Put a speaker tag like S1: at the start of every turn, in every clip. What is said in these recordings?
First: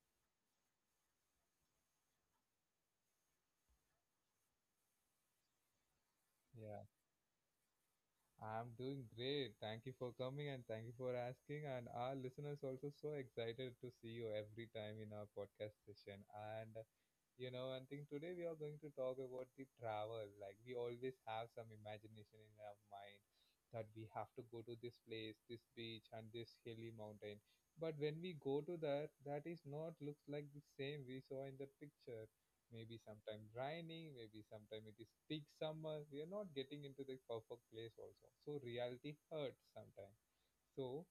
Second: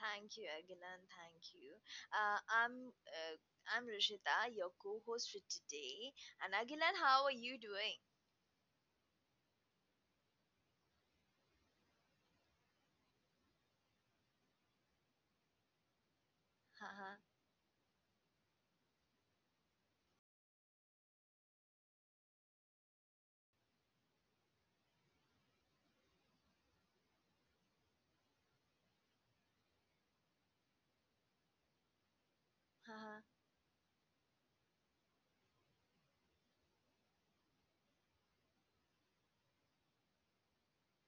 S1: Thank you, Agilan. Thank you. Uh, I'm uh, I'm Rishita, your co-host for today. And
S2: Yeah,
S1: Agilan, how are you doing?
S2: I'm doing great. Thank you for coming and thank you for asking and our listeners also so excited to see you every time in our podcast session. And
S1: Haha,
S2: you know and think today we are going to talk about the travel, like we always have some imagination in our mind that we have to go to this place, this beach and this hilly mountain, but when we go to that, is not looks like the same we saw in the picture. Maybe
S1: haha.
S2: sometimes raining, maybe sometime it is peak summer, we are not getting into the perfect place also, so reality hurts sometimes. so,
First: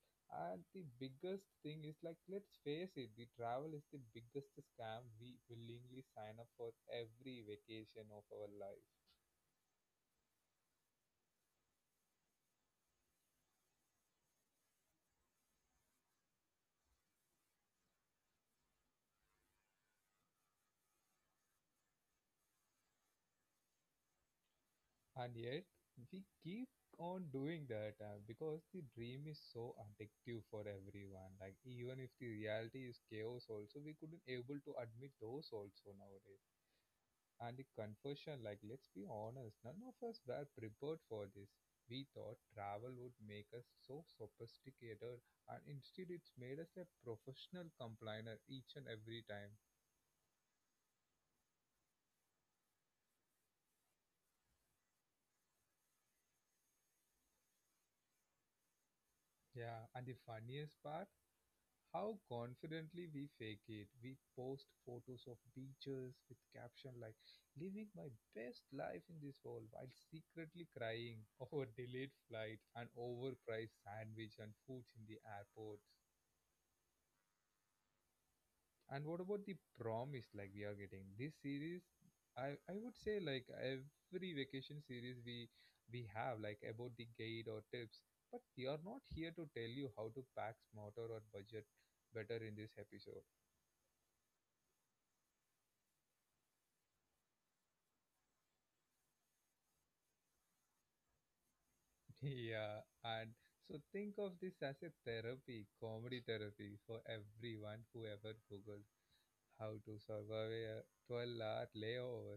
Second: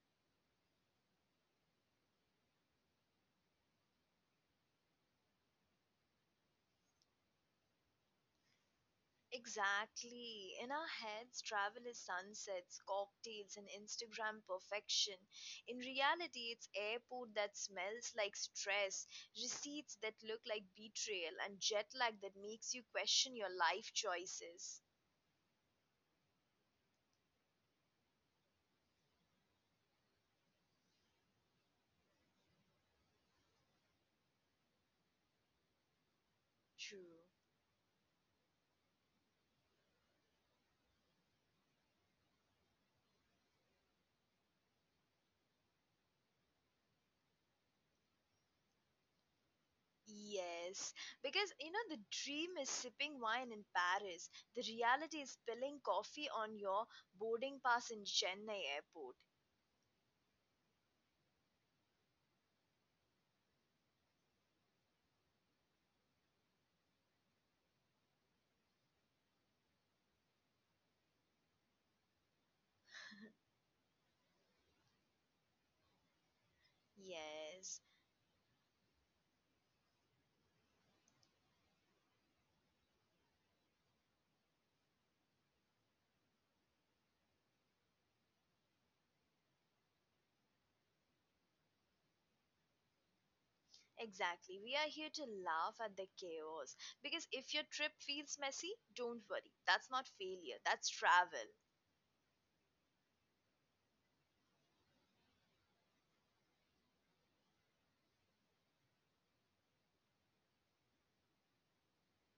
S2: and the biggest thing is, like, let's face it, the travel is the biggest scam we willingly sign up for every vacation of our life.
S1: Exactly. In our heads, travel is sunsets, cocktails, and Instagram perfection. In reality, it's airport that smells like stress, receipts that look like betrayal, and jet lag that makes you question your life choices.
S2: And yet, we keep on doing that, because the dream is so addictive for everyone. Like, even if the reality is chaos, also, we couldn't able to admit those also nowadays.
S1: True.
S2: And the conversion, like, let's be honest, none of us were prepared for this. We thought travel would make us so sophisticated, and instead it's made us a professional complainer each and every time.
S1: Yes, because the dream is sipping wine in Paris. The reality is spilling coffee on your boarding pass in Chennai airport.
S2: Yeah, and the funniest part, how confidently we fake it. We post photos of beaches with caption like living my best life in this world, while secretly crying over delayed flight and overpriced sandwich and foods in the airports.
S1: Yes,
S2: And what about the promise, like we are getting this series? I would say, like every vacation series, we have like about the guide or tips, but they are not here to tell you how to pack smarter or budget better in this episode.
S1: exactly. We are here to laugh at the chaos. Because if your trip feels messy, don't worry. That's not failure, that's travel.
S2: Yeah, and so think of this as a therapy, comedy therapy for everyone who ever googled how to survive a 12-hour layover.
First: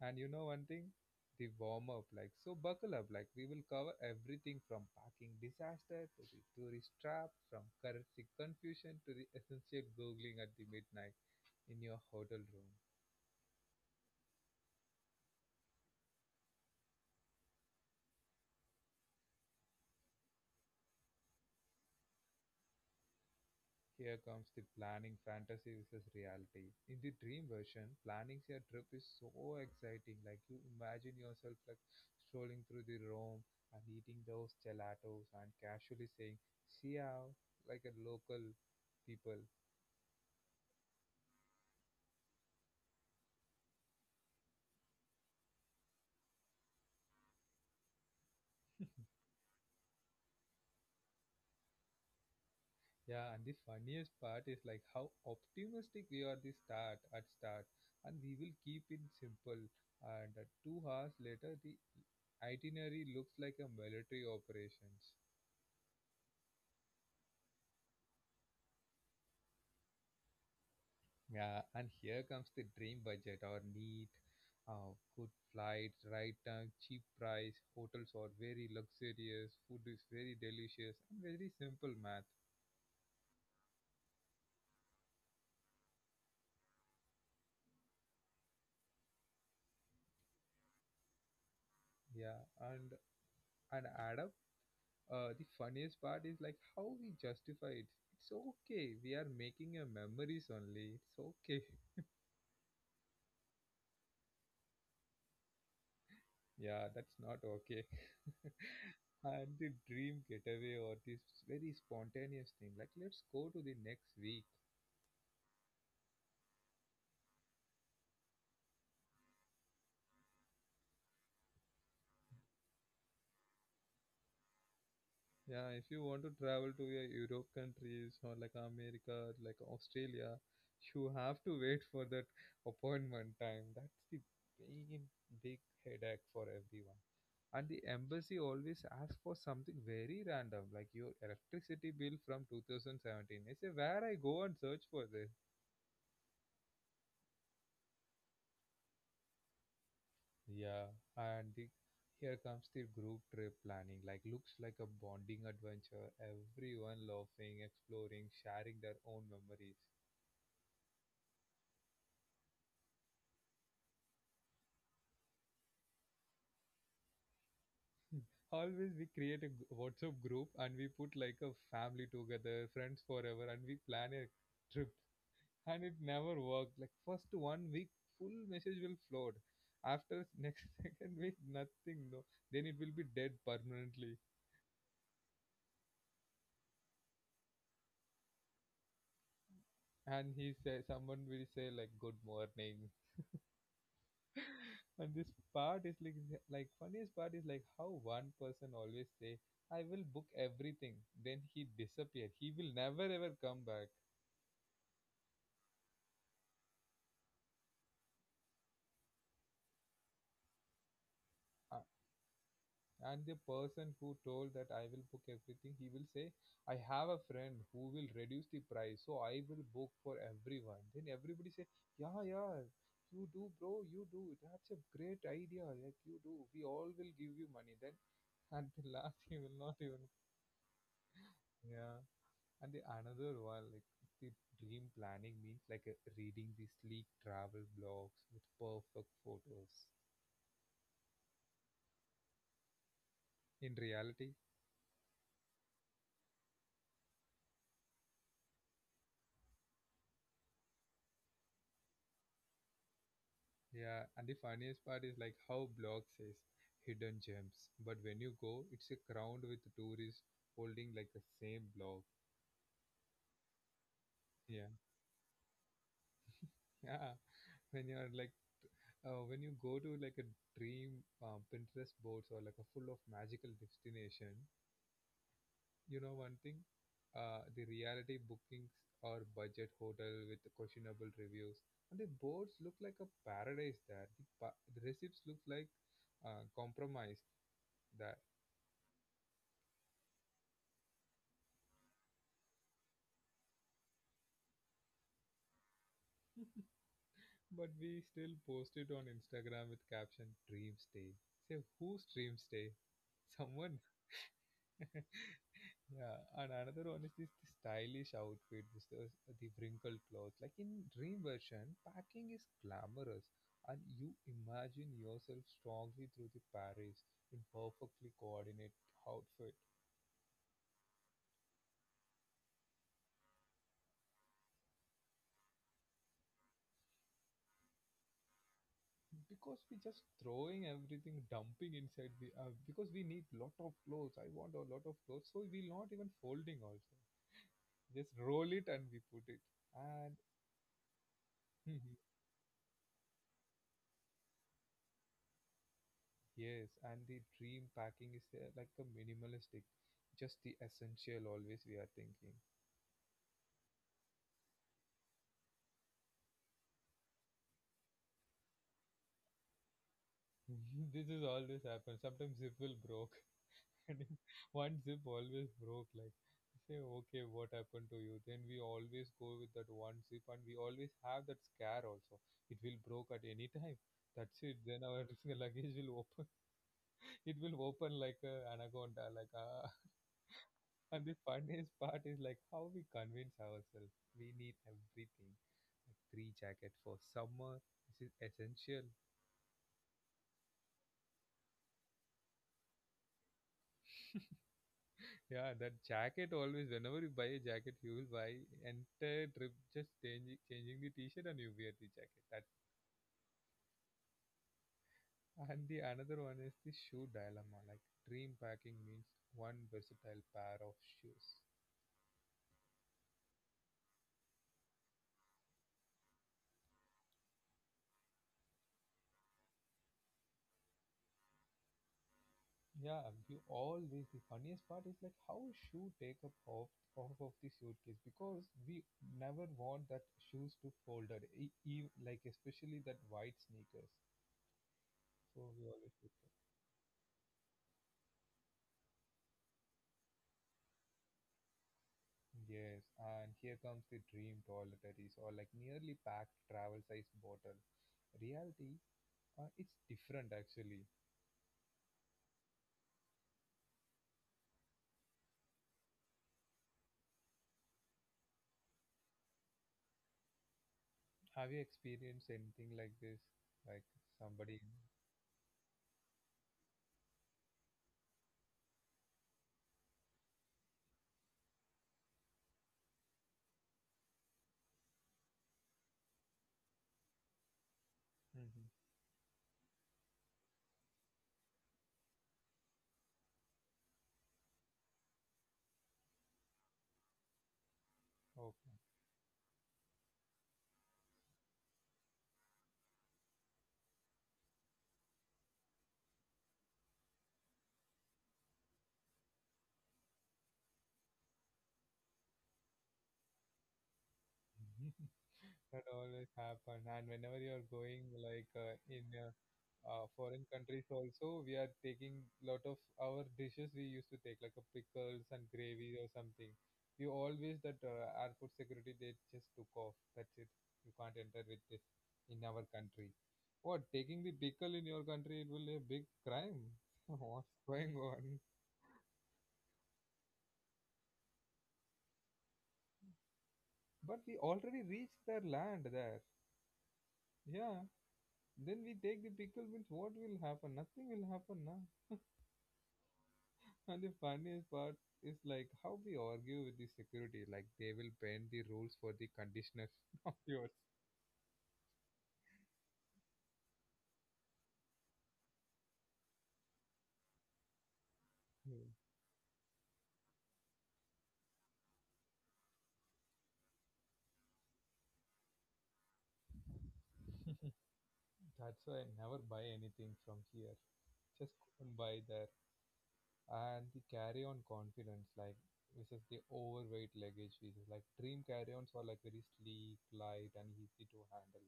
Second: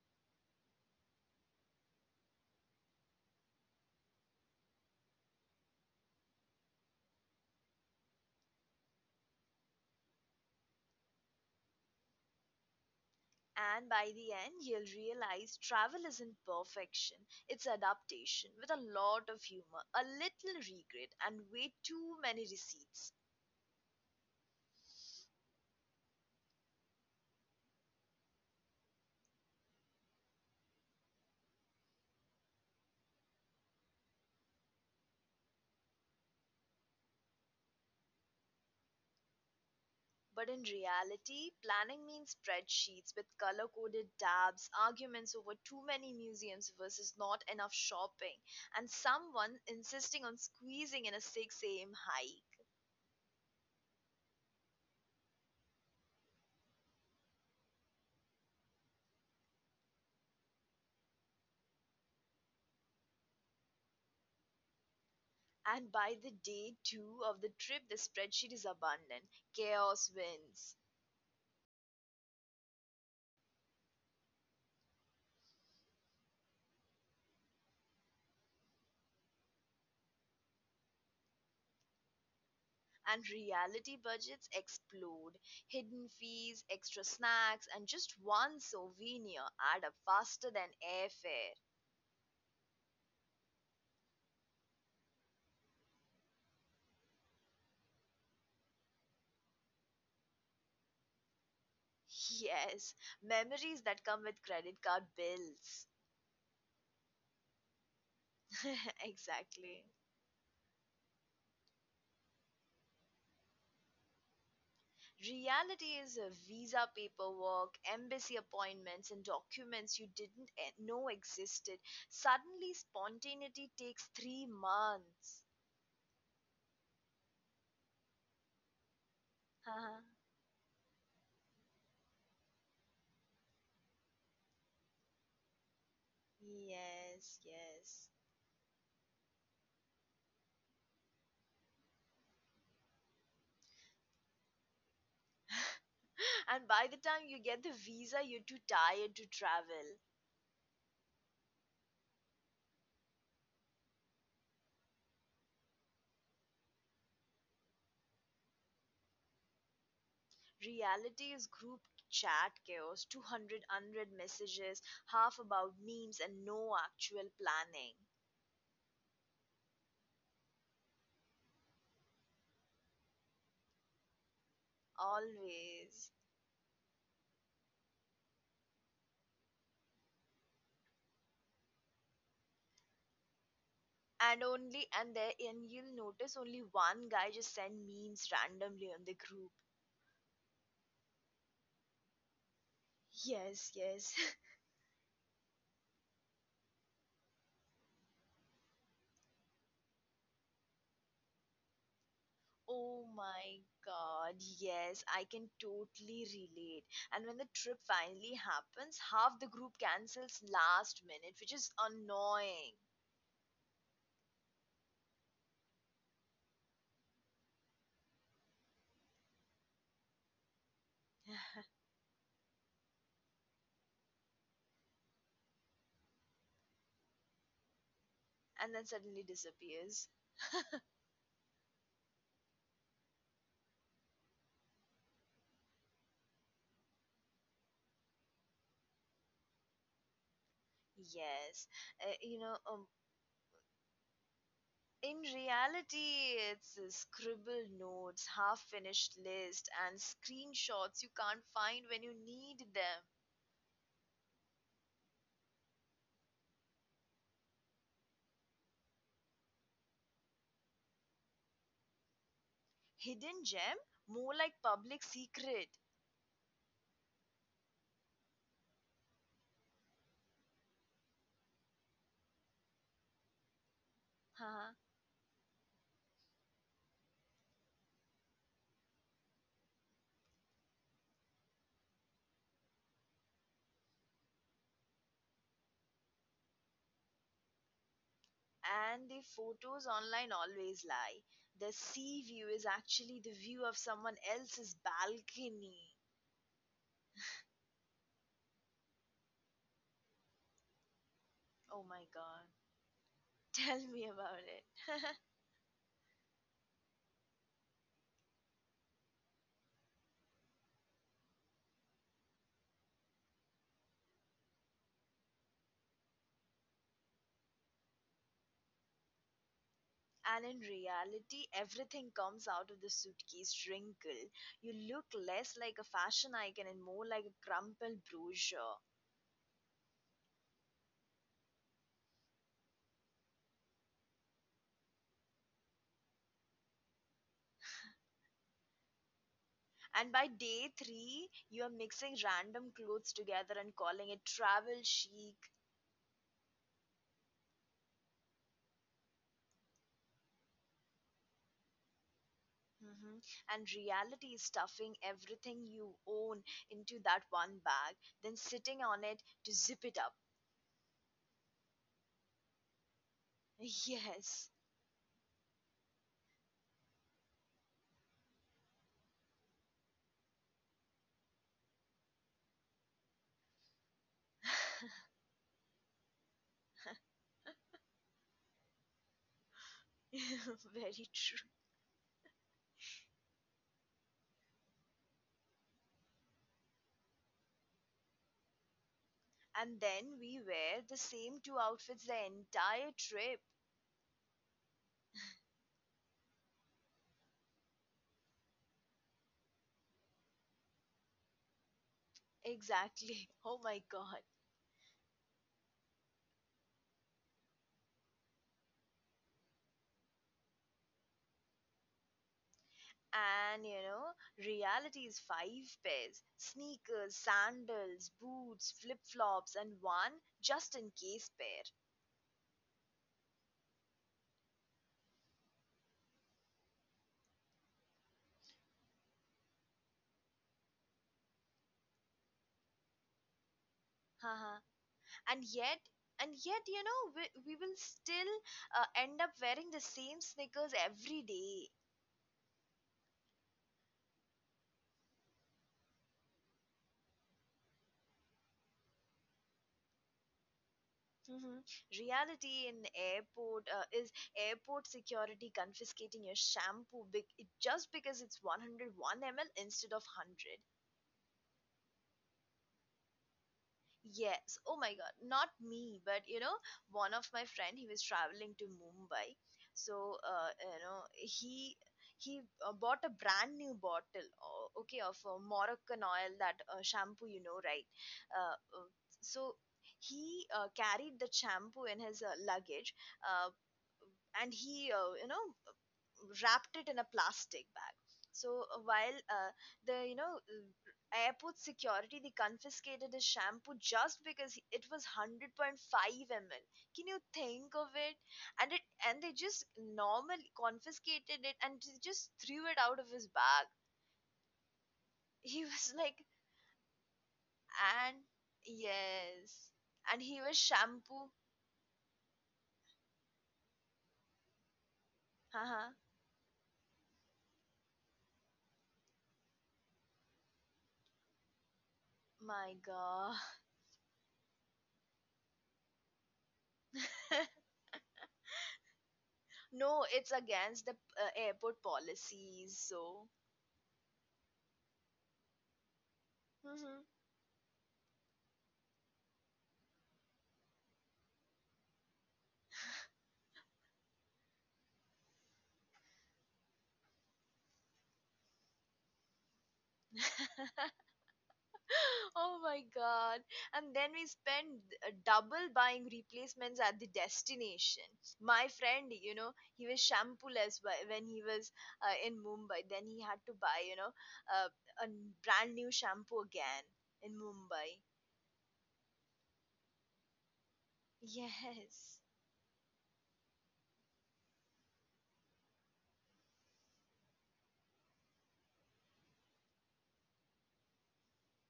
S2: And you know one thing? The warm up, like, so buckle up, like, we will cover everything from parking disaster to the tourist trap, from currency confusion to the essential googling at the midnight in your hotel room.
S1: And by the end, you'll realize travel isn't perfection, it's adaptation with a lot of humor, a little regret, and way too many receipts.
S2: Here comes the planning fantasy versus reality. In the dream version, planning your trip is so exciting. Like, you imagine yourself like strolling through the Rome and eating those gelatos and casually saying "see out" like a local people.
S1: But in reality, planning means spreadsheets with color coded tabs, arguments over too many museums versus not enough shopping, and someone insisting on squeezing in a 6 a.m. hike.
S2: Yeah, and the funniest part is like how optimistic we are the start at start, and we will keep it simple. And 2 hours later, the itinerary looks like a military operations.
S1: And by the day two of the trip, the spreadsheet is abundant. Chaos wins.
S2: Yeah, and here comes the dream budget or neat, good flights, right time, cheap price, hotels are very luxurious, food is very delicious, and very simple math.
S1: And reality budgets explode. Hidden fees, extra snacks, and just one souvenir add up faster than airfare.
S2: Yeah, and add up the funniest part is like how we justify it. It's okay. We are making a memories only. It's okay.
S1: Yes, memories that come with credit card bills.
S2: Yeah, that's not okay. And the
S1: Exactly.
S2: dream getaway or this very spontaneous thing, like, let's go to the next week.
S1: Reality is a visa paperwork, embassy appointments, and documents you didn't know existed. Suddenly, spontaneity takes 3 months.
S2: Yeah, if you want to travel to a Europe countries or like America or like
S1: Huh?
S2: Australia, you have to wait for that appointment time. That's the big, big headache for everyone.
S1: Yes,
S2: And the
S1: yes.
S2: embassy always asks for something very random, like your electricity bill from 2017. I say, where I go and search for this?
S1: And by the time you get the visa, you're too tired to travel.
S2: Yeah, and here comes the group trip planning. Like, looks like a bonding adventure. Everyone laughing, exploring, sharing their own memories.
S1: Reality is group chat chaos, 200 unread messages, half about memes and no actual planning.
S2: Always we create a WhatsApp group and we put like a family together, friends forever, and we plan a trip, and it
S1: Always.
S2: never worked. Like, first one week full message will float, after next second week nothing, no, then it will be dead permanently.
S1: And only, and there, and you'll notice only one guy just send memes randomly on the group.
S2: And he say, someone will say like good morning.
S1: Yes, yes.
S2: And this part is like funniest part is like how one person always say, I will book everything, then he disappear, he will never
S1: Oh
S2: ever come
S1: my
S2: back.
S1: god, yes, I can totally relate. And when the trip finally happens, half the group cancels last minute, which
S2: Uh,
S1: is annoying.
S2: And the person who told that I will book everything, he will say, I have a friend who will reduce the price, so I will book for everyone. Then everybody say, yeah, yeah, you do, bro, you do. That's a great idea. Like, you do. We all will give you money. Then at
S1: And
S2: the
S1: then
S2: last,
S1: suddenly
S2: he will not even.
S1: disappears.
S2: Yeah. And the another one, like, the dream planning means like a, reading the sleek travel blogs with perfect photos.
S1: Yes, uh, you know, um,
S2: In reality,
S1: in reality, it's scribbled notes, half finished list, and screenshots you can't find when you need them.
S2: yeah, and the funniest part is like how blog says hidden gems, but when you go, it's a crowd with tourists holding like the same blog.
S1: Hidden gem, more
S2: Yeah,
S1: like public secret.
S2: yeah. When you're like, when you go to like a dream Pinterest boards or like a full of magical destination,
S1: Huh?
S2: you know one thing, the reality bookings or budget hotel with the questionable reviews, and the boards look like a paradise there. The receipts look like compromise. That.
S1: And the photos online always lie. The sea view is actually the view of someone else's balcony.
S2: But we still post it on Instagram with caption Dream Stay. Say,
S1: Oh
S2: who's
S1: my
S2: Dream
S1: god,
S2: Stay? Someone.
S1: tell me about it.
S2: Yeah, and another one is this stylish outfit with the wrinkled clothes. Like, in Dream version, packing is glamorous and you imagine yourself strongly through the Paris in perfectly coordinate outfit,
S1: And in reality, everything comes out of the suitcase wrinkled. You look less like a fashion icon and more like a crumpled brochure.
S2: because we just throwing everything dumping inside the because we need lot of clothes, I want a lot of clothes, so we not even folding also. Just roll it and we put it.
S1: And
S2: And
S1: by day three, you are mixing random clothes together and calling it travel chic.
S2: yes, and the dream packing is there like a minimalistic, just the essential always we are thinking.
S1: Hmm. And reality is stuffing everything you own into that one bag, then sitting on it to zip it up.
S2: This is always happen. Sometimes zip will broke, and if
S1: Yes.
S2: one zip always broke. Like, say, okay, what happened to you? Then we always go with that one zip, and we always have that scare also. It will broke at any time. That's it. Then our luggage will open. It will open like a anaconda. Like, and
S1: Very
S2: the
S1: true.
S2: funniest part is like how we convince ourselves we need everything. Like, three jacket for summer. This is essential.
S1: And then we wear the same two outfits the entire trip.
S2: Yeah, that jacket always. Whenever you buy a jacket, you will buy entire trip, just changing the t-shirt and you wear the jacket. That.
S1: Exactly. Oh my god.
S2: And the another one is the shoe dilemma. Like, dream packing means one versatile pair of shoes.
S1: And reality is five pairs sneakers, sandals, boots, flip flops, and one just in case pair.
S2: Yeah, you always the funniest part is like how shoe take up off of the suitcase because we never want that shoes to folded, like especially that white sneakers.
S1: Haha.
S2: So
S1: and
S2: we always
S1: yet,
S2: put them.
S1: and yet, we will still end up wearing the same sneakers every day.
S2: Yes, and here comes the dream toiletries or like nearly packed travel size bottle. Reality, it's different actually.
S1: Mhm. Reality in airport is airport security confiscating your shampoo it just because it's 101 ml instead of 100.
S2: Have you experienced anything like this? Like, somebody.
S1: Yes. Oh my God. Not me, but one of my friend, he was traveling to Mumbai. So, he bought a brand new bottle, okay, of Moroccan oil, that shampoo, right? Uh,
S2: Mm-hmm.
S1: uh, so he carried the shampoo in his luggage, uh, and he wrapped it in a plastic bag. So
S2: Okay.
S1: while the airport security they confiscated his shampoo just because it was 100.5 ml. Can you think of it? And they just normally confiscated it and they just threw it out of his bag. He
S2: That
S1: was like
S2: always happen, and whenever you are going
S1: and
S2: like uh, in uh,
S1: yes,
S2: uh,
S1: and he
S2: foreign
S1: was
S2: countries
S1: shampoo.
S2: also, we are taking lot of our dishes, we used to take like a pickles and gravy
S1: Haha,
S2: or something. We always that airport security, they just took off, that's it, you can't enter with this in our
S1: my
S2: country.
S1: god.
S2: What, taking the pickle in your country it will be a big crime? What's going on?
S1: No, it's against the airport policies. So.
S2: But we already reached their land there,
S1: hmm
S2: yeah. Then we take the pickle means what will happen? Nothing will happen, na? And the funniest part is like how we argue with the security, like they will bend the rules for the conditioners, not yours.
S1: Oh my god. And then we spend double buying replacements at the destination. My
S2: Hmm.
S1: friend, he was shampooless when he was in Mumbai. Then he had to buy, uh, a brand new shampoo again in Mumbai.
S2: That's why I never buy anything from here. Just go and
S1: Yes.
S2: buy there. And the carry on confidence, like, which is the overweight luggage, which is like dream carry ons are like very sleek, light, and easy to handle.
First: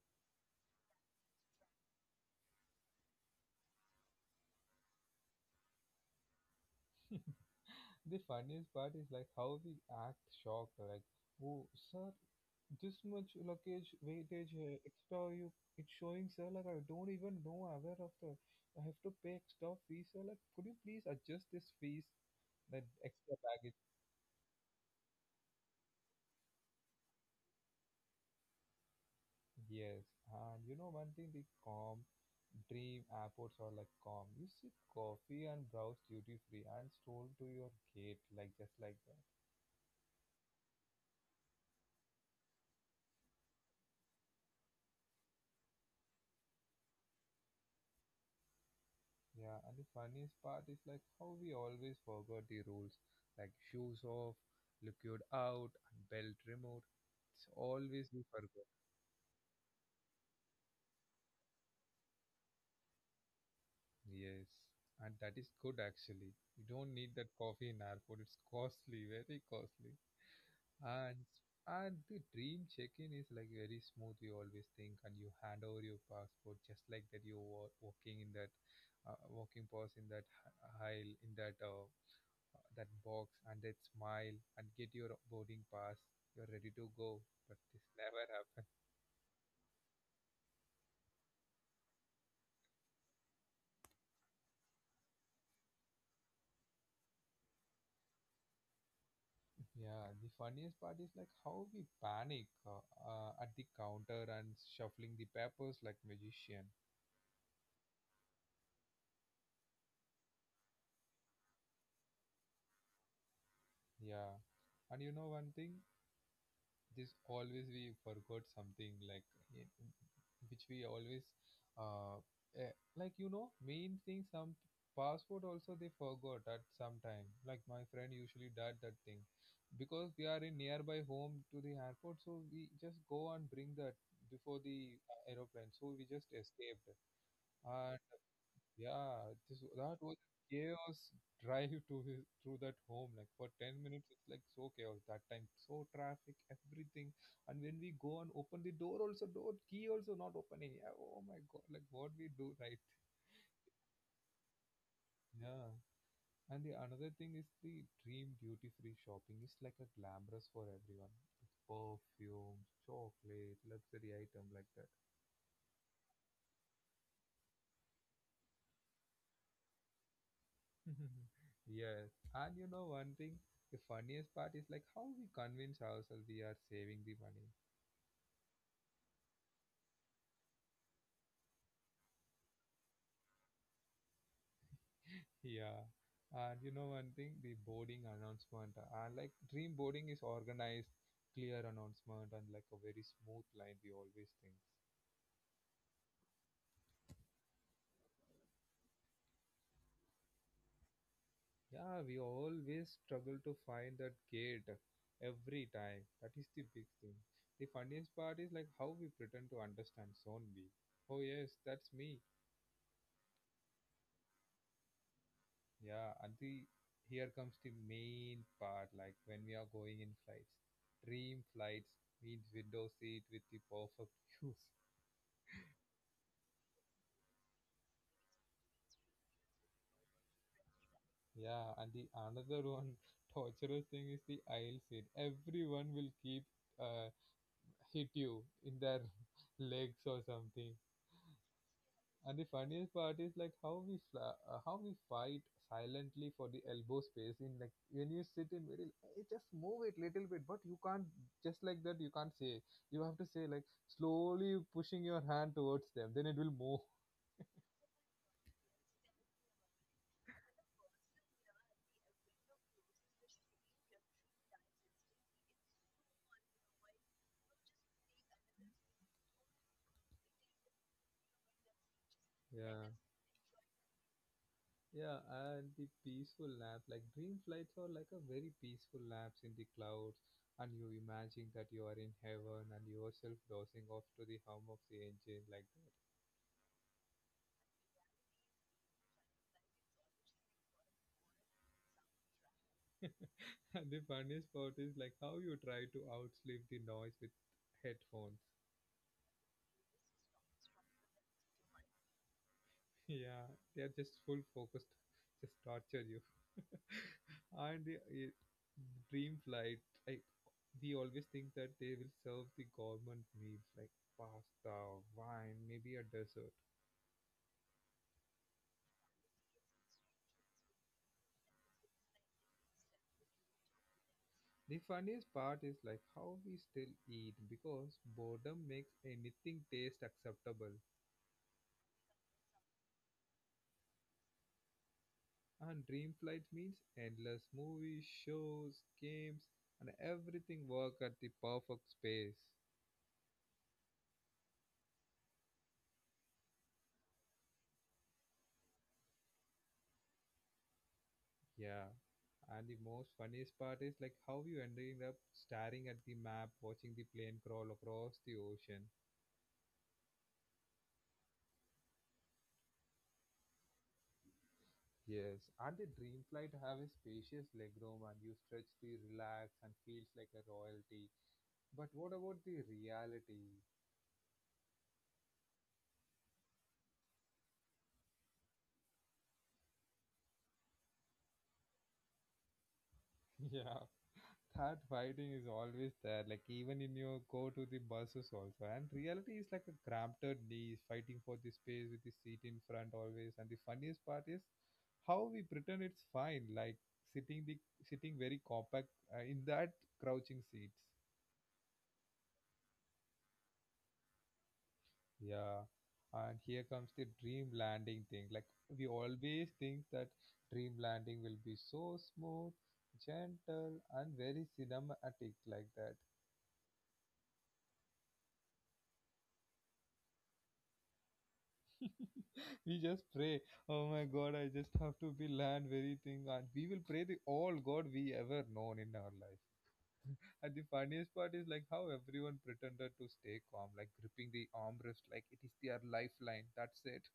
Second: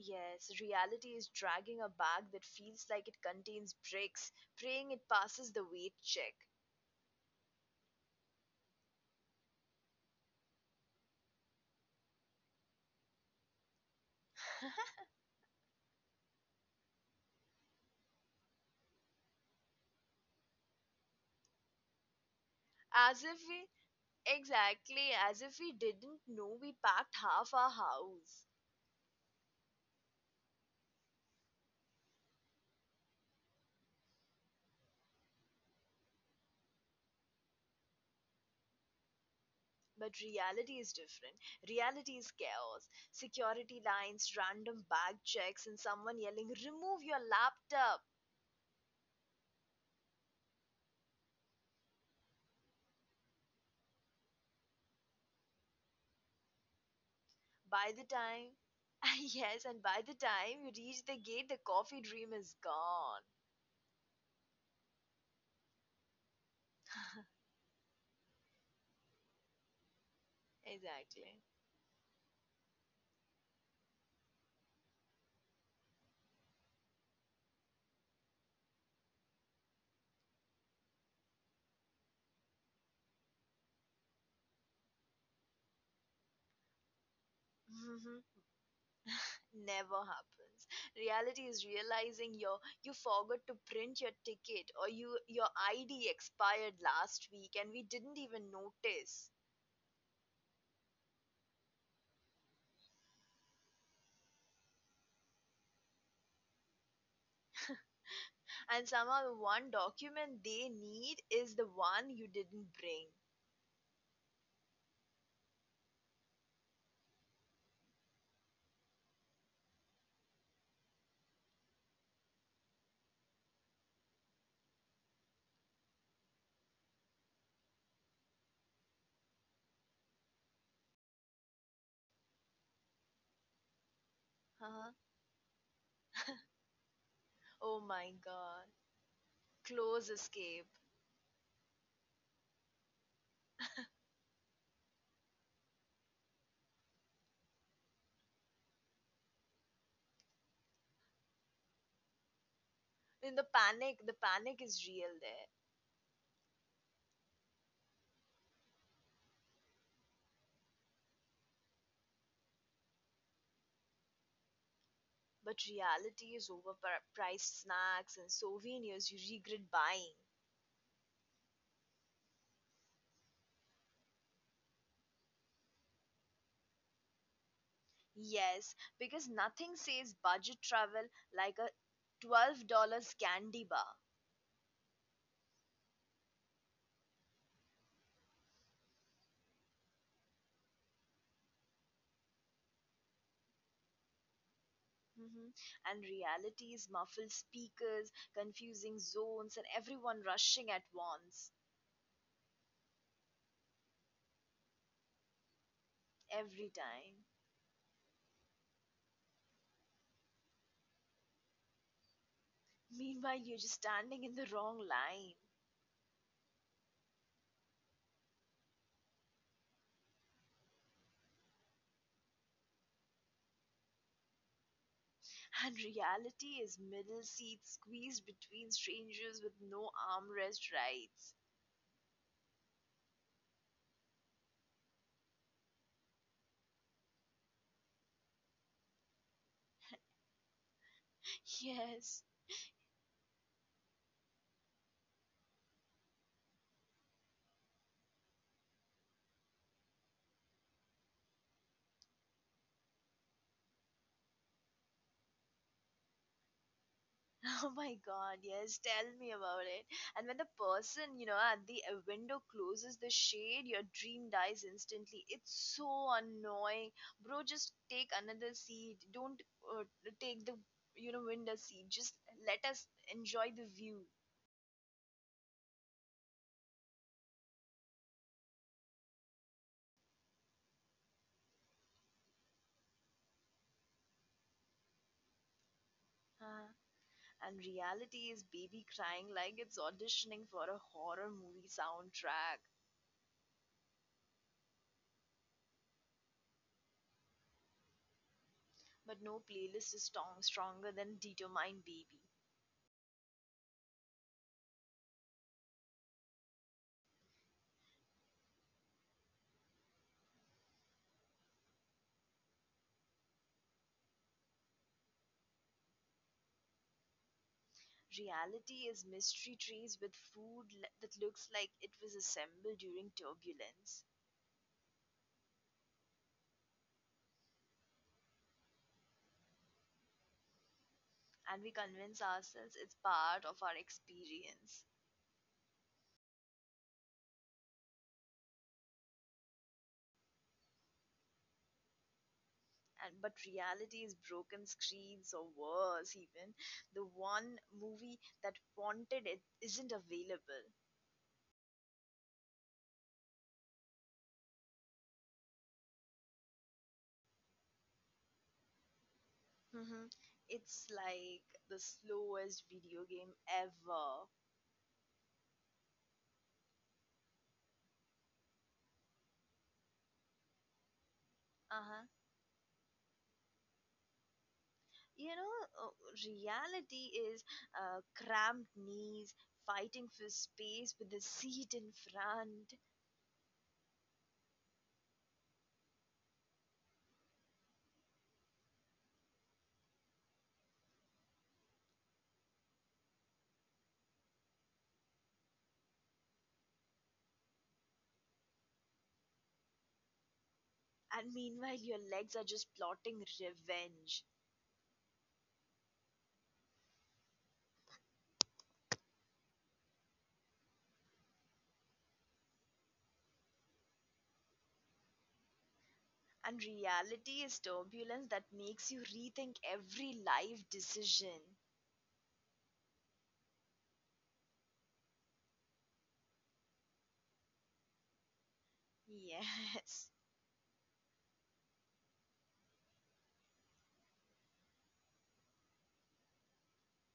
S1: Yes, reality is dragging a bag that feels like it contains bricks, praying it passes the weight check.
S2: The funniest part is like how we act shocked, like, oh, sir, this much luggage weightage extra you, it's showing sir, like I don't even know aware of the, I have to pay extra fees sir, like could you please adjust this fees, that
S1: As
S2: extra
S1: if we,
S2: baggage.
S1: exactly, as if we didn't know we packed half our house.
S2: Yes, and you know one thing, the calm dream airports are like calm, you sip coffee and browse duty free and stroll to your gate like just like that.
S1: But reality is different. Reality is chaos. Security lines, random bag checks, and someone yelling, Remove your laptop!
S2: Yeah, and the funniest part is like how we always forgot the rules, like shoes off, liquid out, and belt removed. It's
S1: By
S2: always
S1: the
S2: we
S1: time,
S2: forgot.
S1: yes, and by the time you reach the gate, the coffee dream is gone.
S2: Yes, and that is good actually. You don't need that coffee in airport. It's costly, very costly. And
S1: Exactly.
S2: and the dream check-in is like very smooth. You always think, and you hand over your passport just like that. You walking in that, walking past in that aisle in that that box and they'd smile and get your boarding pass. You're ready to go, but this
S1: Mhm.
S2: never happened.
S1: Never happens. Reality is realizing you forgot to print your ticket or your ID expired last week and we didn't even notice.
S2: Yeah, the funniest part is like how we panic at the counter and shuffling the papers like magician.
S1: And somehow the one document they need is the one you didn't bring.
S2: Yeah, and you know one thing, this always we forgot something like eh, which we always uh like you know main thing some passport also they forgot at some time like my friend usually does that thing because we are in nearby home to the airport, so we just go and bring that before the
S1: Huh?
S2: aeroplane, so we just escaped.
S1: Oh
S2: And
S1: my god.
S2: yeah, this that
S1: Close
S2: was
S1: escape.
S2: chaos. Drive to his through that home like for 10 minutes. It's like so chaos that time, so traffic everything. And when we go and open the door also, door key also not opening. Yeah, oh my god, like what we do, right?
S1: The panic is real there.
S2: Yeah, and the another thing is the dream duty free shopping is like a glamorous for everyone with perfume, chocolate, luxury item like that.
S1: But reality is overpriced snacks and souvenirs you regret buying.
S2: Yes, and you know one thing, the funniest part is like how we convince ourselves we are saving the money.
S1: Yes, because nothing says budget travel like a $12 candy bar.
S2: Yeah, and you know one thing, the boarding announcement and like dream boarding is organized, clear announcement and like a very smooth line. We always think.
S1: hmm And realities, muffled speakers, confusing zones, and everyone rushing at once
S2: Yeah, we always struggle to find that gate every time. That is the
S1: every
S2: big thing.
S1: time.
S2: The funniest part is like how we pretend to understand zone B. Oh yes, that's me.
S1: Meanwhile, you're just standing in the wrong line.
S2: Yeah, and the here comes the main part like when we are going in flights. Dream flights means window seat with the perfect views.
S1: And reality is middle seats squeezed between strangers with no armrest rights.
S2: Yeah, and the another one torturous thing is the aisle seat. Everyone will keep uh, hit you in their legs or something.
S1: Yes.
S2: And the funniest part is like how how we fight silently for the elbow space, in like when you sit in very just move it little bit, but you can't just like that. You can't say, you have to say like slowly pushing your hand towards them. Then it will move.
S1: Oh my god, yes, tell me about it. And when the person, at the window closes the shade, your dream dies instantly. It's so annoying. Bro, just take another seat. Don't uh, take the window seat. Just let us
S2: Yeah.
S1: enjoy the view.
S2: Yeah, and the peaceful nap, like dream flights are like a very peaceful naps in the clouds, and you imagine that you are in heaven and yourself dozing off to the hum of the engine like that.
S1: Uh, and reality is baby crying like it's auditioning for a horror movie soundtrack.
S2: And the funniest part is like how you try to outsleep the noise with headphones.
S1: But no playlist is stronger than Determined Baby.
S2: Yeah, they are just full focused, just torture you. And the dream flight, like we always think that they will serve the government meals like pasta, wine, maybe a dessert.
S1: Reality is mystery trees with food that looks like it was assembled during turbulence.
S2: The funniest part is like how we still eat because boredom makes anything taste acceptable.
S1: And we convince ourselves it's part of our experience.
S2: And dream flight means endless movies, shows, games, and everything work at the perfect space.
S1: But reality is broken screens or worse even the one movie that wanted it isn't available.
S2: Yeah. And the most funniest part is like how you ending up staring at the map, watching the plane crawl across the ocean.
S1: hmm It's like the slowest video game ever.
S2: Yes. And the dream flight have a spacious legroom and you stretch the relax and feels like a royalty. But
S1: Uh-huh.
S2: what about the reality?
S1: You know, uh, Reality is cramped knees fighting for space with the seat in front,
S2: Yeah. That fighting is always there, like even in your go to the buses also, and reality is like a cramped knees fighting for the space with the seat in front always. And the funniest part is how we pretend it's fine, like sitting the sitting very compact in that crouching seats.
S1: and meanwhile, your legs are just plotting revenge.
S2: Yeah, and here comes the dream landing thing, like we always think that dream landing will be so smooth, gentle, and very cinematic like that.
S1: And reality is turbulence that makes you rethink every life decision.
S2: We just pray, oh my God, I just have to be land very thing, and we will pray the all God we ever known in our life.
S1: Yes.
S2: And the funniest part is like how everyone pretended to stay calm, like gripping the armrest, like it is their lifeline. That's it.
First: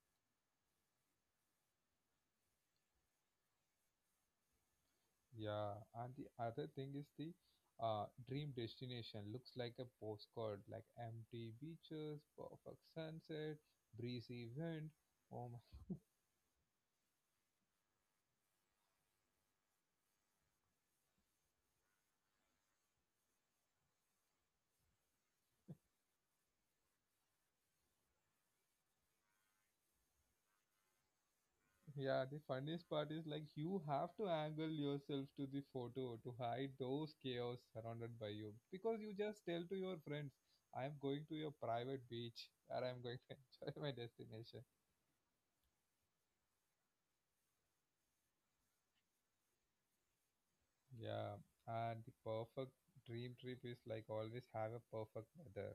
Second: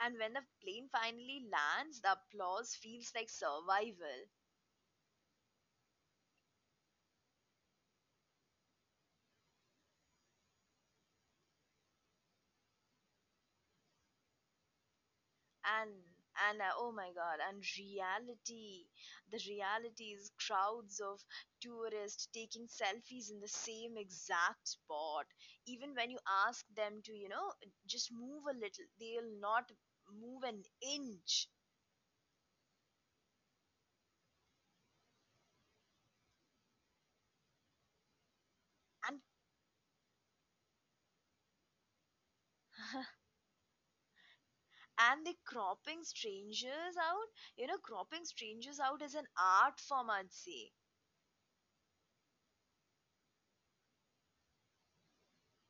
S1: And when the plane finally lands, the applause feels like survival.
S2: Yeah, and the other thing is the dream destination looks like a postcard, like empty beaches, perfect sunset, breezy wind. Oh.
S1: and and oh my god, and reality the reality is crowds of tourists taking selfies in the same exact spot, even when you ask them to just move a little, they'll not move an inch.
S2: Yeah, the funniest part is like you have to angle yourself to the photo to hide those chaos surrounded by you, because you
S1: And
S2: just tell to your friends, I am going to a private beach and I'm going to enjoy my destination.
S1: and they cropping strangers out, cropping strangers out is an art form, I'd say.
S2: Yeah, and the perfect dream trip is like always have a perfect weather,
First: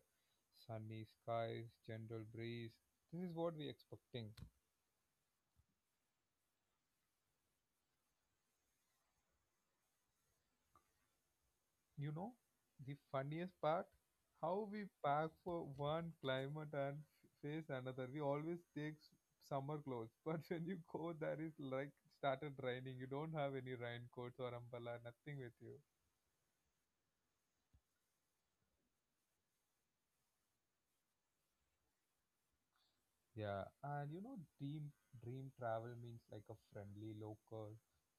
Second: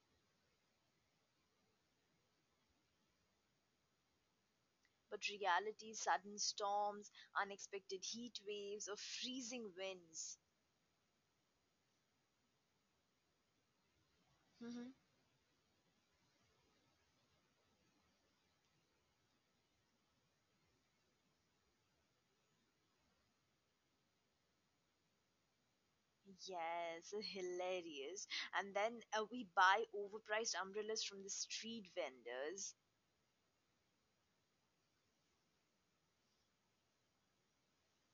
S2: sunny skies, gentle breeze. This is what we expecting.
S1: But reality sudden storms, unexpected heat waves or freezing winds.
S2: You know, the funniest part, how we pack for one climate and face another. We always take summer clothes, but when you go there is like started raining. You don't have any raincoats or umbrella, nothing with you.
S1: Yes, hilarious. And then we buy overpriced umbrellas from the street vendors.
S2: Yeah. And you know, dream travel means like a friendly local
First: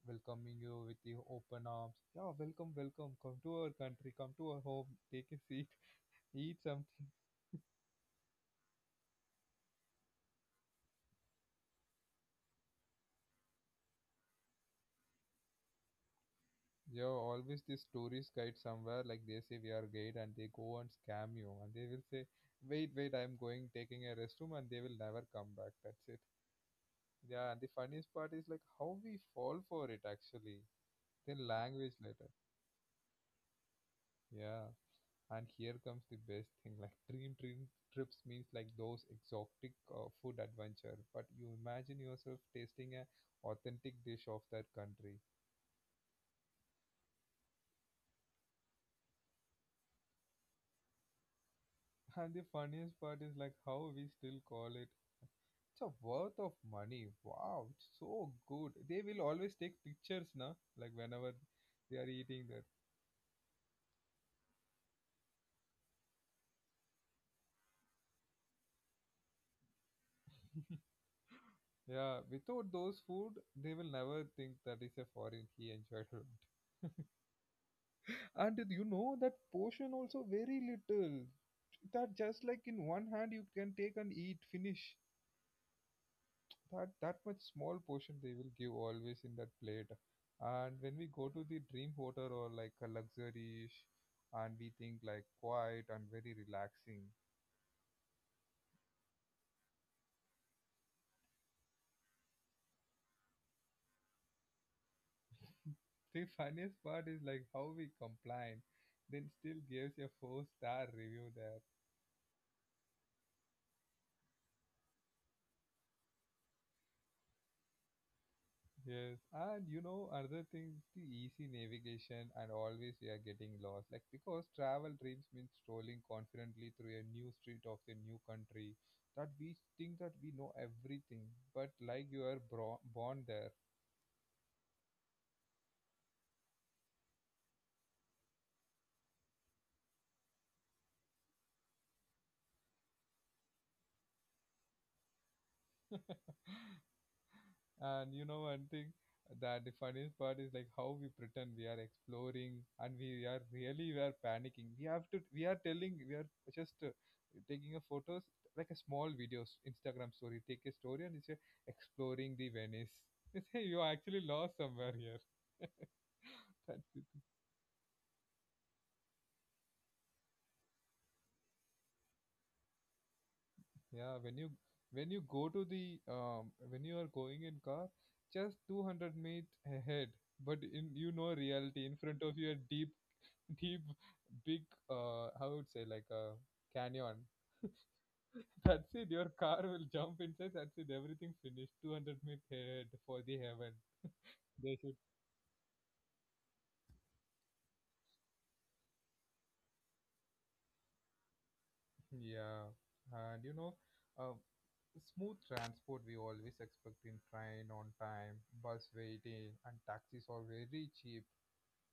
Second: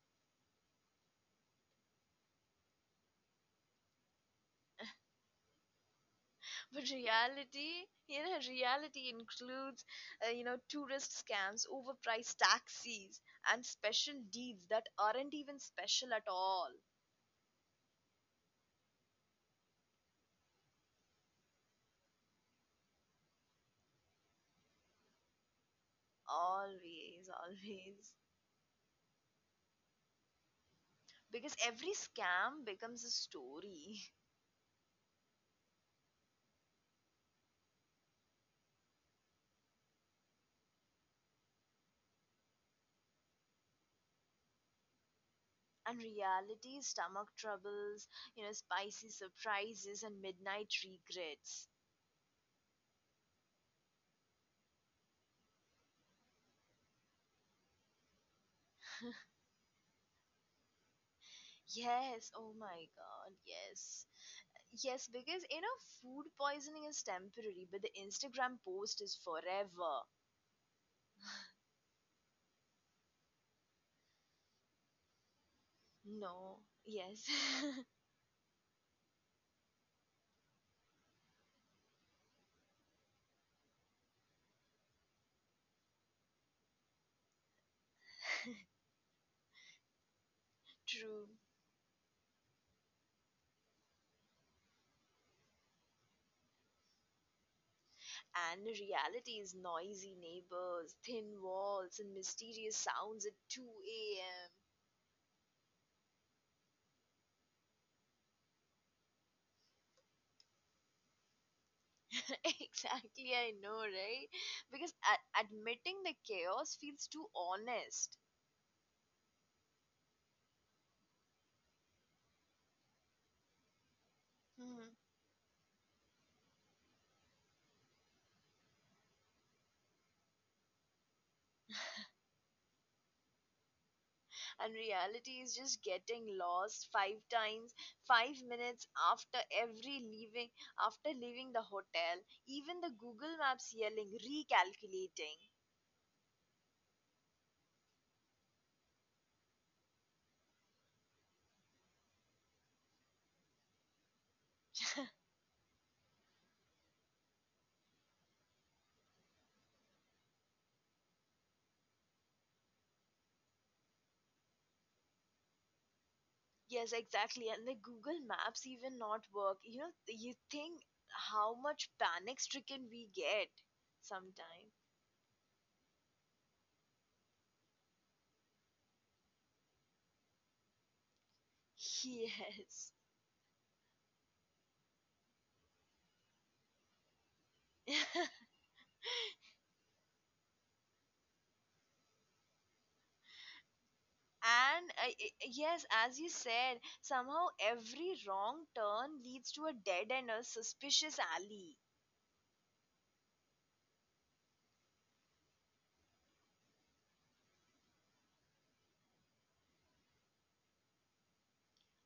S2: welcoming you with the open arms. Yeah, welcome, welcome. Come to our country, come to our home, take a seat, eat
S1: But
S2: some.
S1: reality, reality includes, tourist scams, overpriced taxis, and special deals that aren't even special at all.
S2: Yeah, always this tourist guide somewhere, like they say we are guide and they go and scam you and they will say, wait, wait, I'm going taking a restroom, and they will never come back. That's it.
S1: Always,
S2: Yeah, and the
S1: always.
S2: funniest part is like how we fall for it actually. The
S1: Because every
S2: language later.
S1: scam becomes a story.
S2: Yeah. And here comes the best thing, like dream trips means like those exotic food adventure. But you imagine yourself tasting a authentic dish of that country.
S1: And reality, stomach troubles, spicy surprises, and midnight regrets.
S2: And the funniest part is like how we still call it, it's a worth of money. Wow, it's so good. They will always take pictures na, like whenever they are
S1: Yes, oh
S2: eating that.
S1: my god, yes. Yes, because food poisoning is temporary, but the Instagram post is forever.
S2: Yeah, without those food, they will never think that is a foreign he enjoyed a lot.
S1: No, yes,
S2: And you know that portion also very little. That just like in one hand you can take and eat, finish. That much small portion they will give always in that plate. And when we
S1: true.
S2: go to the dream hotel or like a luxury, and we think like quiet and very relaxing.
S1: And the reality is noisy neighbors, thin walls, and mysterious sounds at 2 a.m.
S2: The funniest part is like how we complain, then still gives a four-star review there.
S1: Exactly, I know, right? Because admitting the chaos feels too honest.
S2: Yes, and you know another thing is the easy navigation and always we are getting lost. Like, because travel dreams means strolling confidently through a new street of a new country that we think that we know everything, but like you are born there.
S1: And reality is just getting lost five times, 5 minutes after every leaving, after leaving the hotel. Even the Google Maps yelling, recalculating.
S2: And you know, one thing, that the funniest part is like how we pretend we are exploring and we are really we are panicking. We have to, we are telling, we are just taking a photos, like a small videos, Instagram story. Take a story and it's exploring the Venice. You say you are actually lost somewhere here. That's
S1: Yes,
S2: it.
S1: exactly. And the Google Maps even not work. You think how much panic stricken we get
S2: Yeah,
S1: sometime.
S2: when you go to the when you are going in car, just 200-meter ahead, but in you know reality in front of you a
S1: Yes.
S2: deep, big, how would say, like a canyon. That's it. Your car will jump inside. That's it. Everything finished. 200-meter head for the heaven. They
S1: and
S2: should.
S1: uh, y- yes, as you said, somehow every wrong turn leads to a dead end or suspicious alley.
S2: Yeah. And you know, uh, smooth transport we always expect, in train on time, bus waiting, and taxis are very cheap.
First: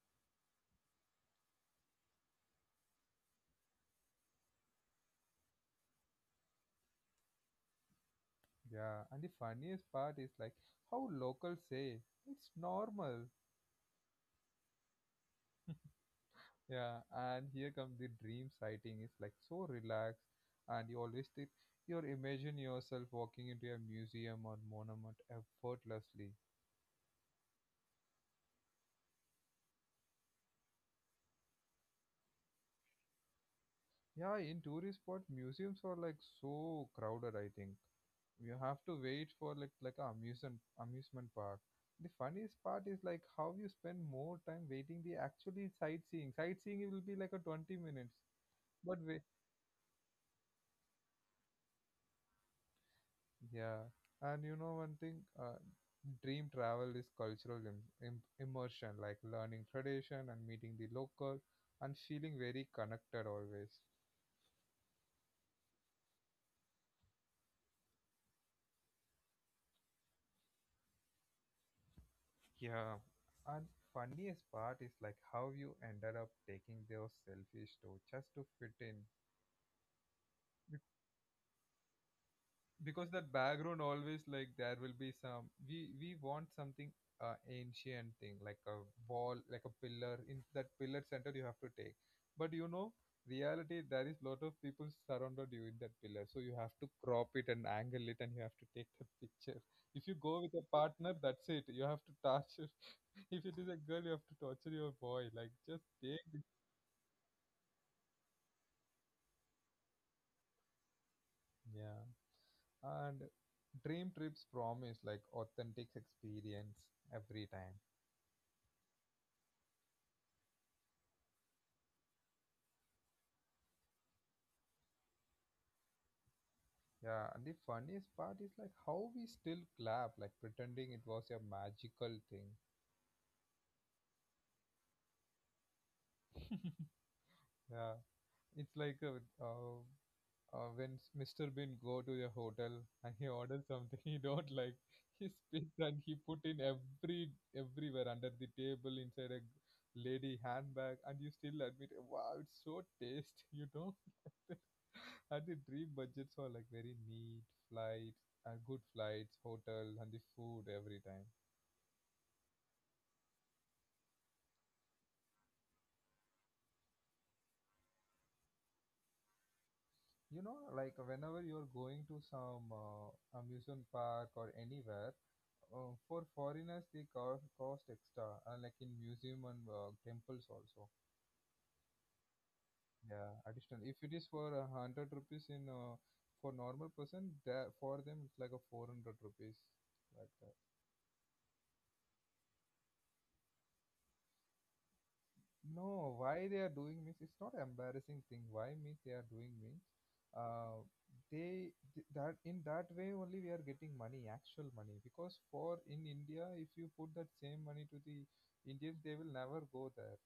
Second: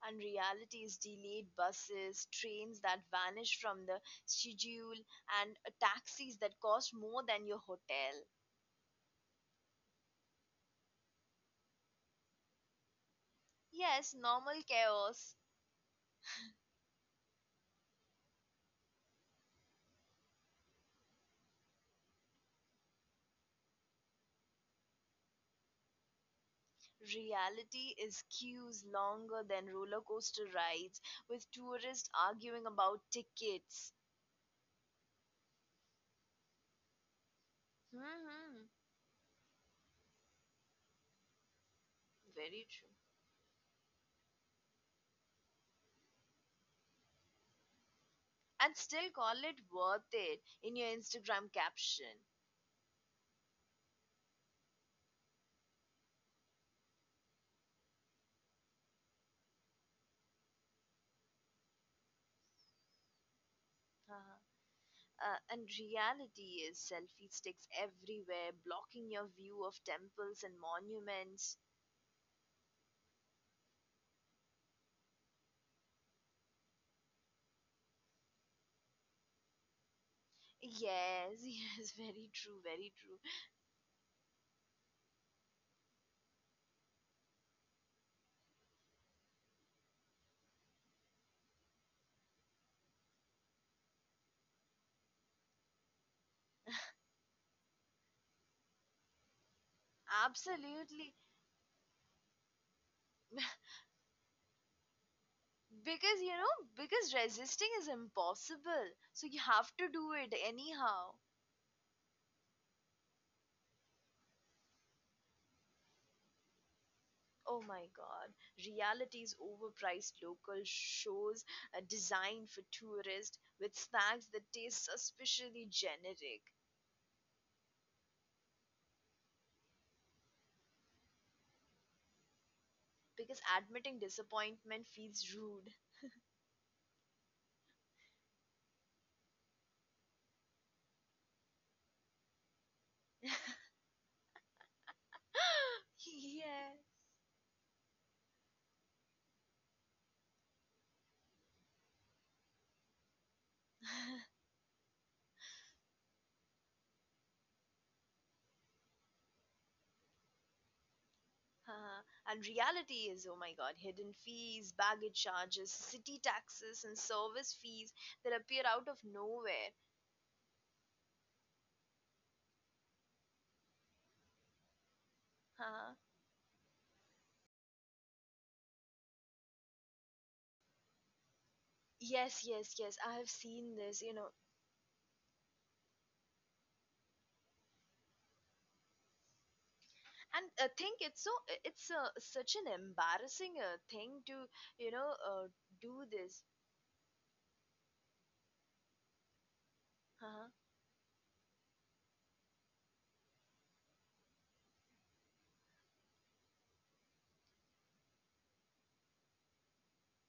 S1: And reality is delayed buses, trains that vanish from the schedule, and taxis that cost more than your hotel.
S2: Yeah. And the funniest part is like how locals say it's normal.
S1: Yes, normal chaos.
S2: Yeah, and here comes the dream sighting. It's like so relaxed, and you always think, you imagine yourself walking into a museum or monument effortlessly.
S1: Reality is queues longer than roller coaster rides, with tourists arguing about tickets.
S2: Yeah, in tourist spot, museums are like so crowded. I think you
S1: hmm
S2: have to wait for like a amusement park. The funniest
S1: Very
S2: part
S1: true.
S2: is like how you spend more time waiting the actually sightseeing. Sightseeing it will be like a 20 minutes,
S1: And
S2: but.
S1: still call it worth it in your Instagram caption.
S2: Yeah, and you know one thing, dream travel is cultural immersion, like learning tradition and meeting the local and feeling very connected always.
S1: Uh-huh. And reality is selfie sticks everywhere, blocking your view of temples and monuments.
S2: Yeah, and funniest part is like how you ended up taking those selfies too, just to fit in.
S1: Yes, yes, very true, very
S2: Because
S1: true.
S2: that background always, like there will be some, we want something ancient thing, like a wall, like a pillar. In that pillar center you have to take, but you know reality there is lot of people surrounded you in that pillar, so you have to crop it and angle it and you have to take the picture. If you go with a partner,
S1: Absolutely.
S2: that's it, you have to torture. If it is a girl, you have to torture your boy, like just
S1: Because,
S2: take
S1: you
S2: it.
S1: know, because resisting is impossible. So you have to do it anyhow.
S2: Yeah, and dream trips promise like authentic experience every
S1: Oh
S2: time.
S1: my god. Reality's overpriced local shows designed for tourists with snacks that taste suspiciously generic.
S2: Yeah, and the funniest part is like how we still clap, like pretending it was a magical thing.
S1: Because admitting disappointment feels rude.
S2: Yeah, it's like when Mr. Bean go to a hotel and he orders something he don't like, he spits and he put in
S1: Yeah.
S2: everywhere, under the table, inside a lady handbag, and you still admit, wow, it's so taste, you know. And the dream budgets are like very neat, flights, good flights, hotel, and the food every time.
S1: Uh, and reality is, oh my god, hidden fees, baggage charges, city taxes, and service fees that appear out of nowhere.
S2: You know, like whenever you're going to some amusement park or anywhere
S1: Uh,
S2: for foreigners they cost, cost extra like in museum and temples also.
S1: yes, yes, yes, I have
S2: Yeah,
S1: seen
S2: additional
S1: this,
S2: if
S1: you
S2: it
S1: know.
S2: is for 100 rupees in for normal person, that for them it's like a 400 rupees like
S1: And I
S2: that.
S1: think it's such an embarrassing thing to, you know, uh, do
S2: No,
S1: this.
S2: why they are doing means it's not embarrassing thing. Why means they are doing means
S1: Uh,
S2: uh, they that in that way only we are getting money, actual money. Because for in India, if you put that same money to the Indians, they will never go there.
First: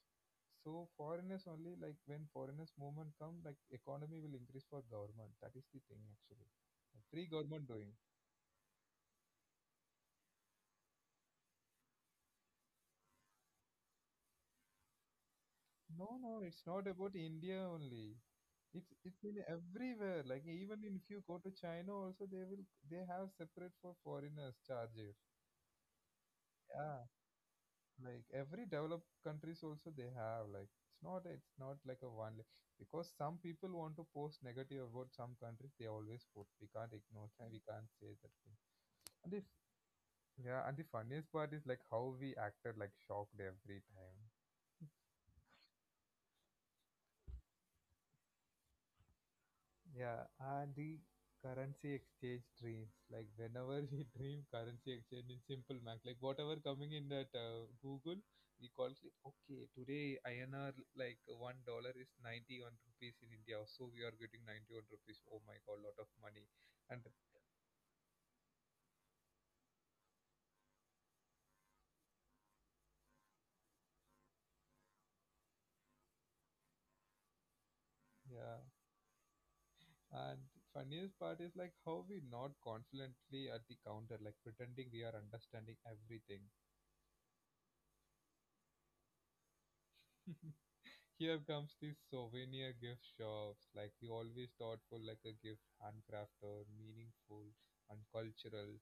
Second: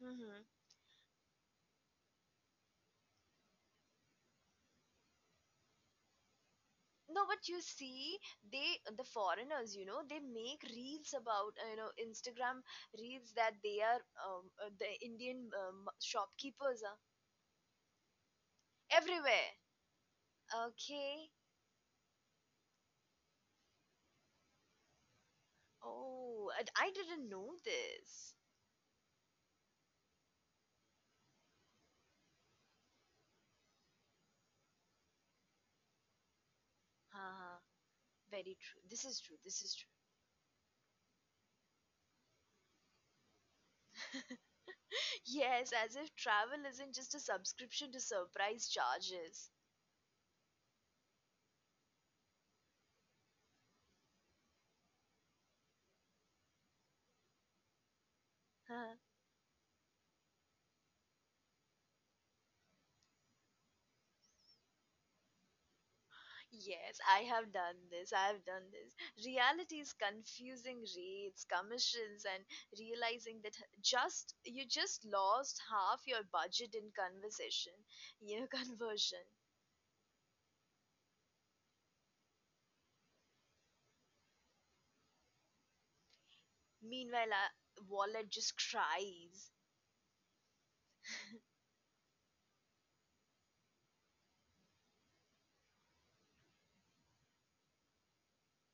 S1: hmm
S2: So foreigners only, like when foreigners movement come, like economy will increase for government. That is the thing actually. Free
S1: No, but
S2: government
S1: you
S2: doing.
S1: see, they, the foreigners, they make reels about, Instagram reels that they are the Indian
S2: No, no, it's not
S1: shopkeepers are.
S2: about India only. It's in
S1: Everywhere.
S2: everywhere. Like even if you
S1: Okay.
S2: go to China also they will they have separate for foreigners charges.
S1: Oh, and I
S2: Yeah.
S1: didn't know
S2: Like
S1: this.
S2: every developed countries also they have. Like it's not like a because some people want to post negative about some countries they always post. We can't ignore that. We
S1: Haha,
S2: can't say that thing.
S1: very true. This is
S2: And
S1: true.
S2: this,
S1: This is true.
S2: yeah, and the funniest part is like how we acted like shocked every time.
S1: Yes, as if travel isn't just a subscription to surprise charges.
S2: Yeah, and the currency exchange dreams. Like whenever we dream currency exchange in simple math, like whatever coming in that Google, we call
S1: Huh.
S2: it. Okay, today INR, like $1 is 91 rupees in India, so we are getting 91 rupees. Oh my god, lot of money. And
S1: Yes, I have done this. I have done this. Reality is confusing rates, commissions, and realizing that just you just lost half your budget in conversation,
S2: yeah,
S1: conversion.
S2: and funniest part is like how we not confidently at the counter, like pretending we are understanding everything.
S1: Meanwhile, our wallet just cries.
S2: Here comes the souvenir gift shops, like the always thoughtful, like a gift, handcrafted, meaningful, and cultural.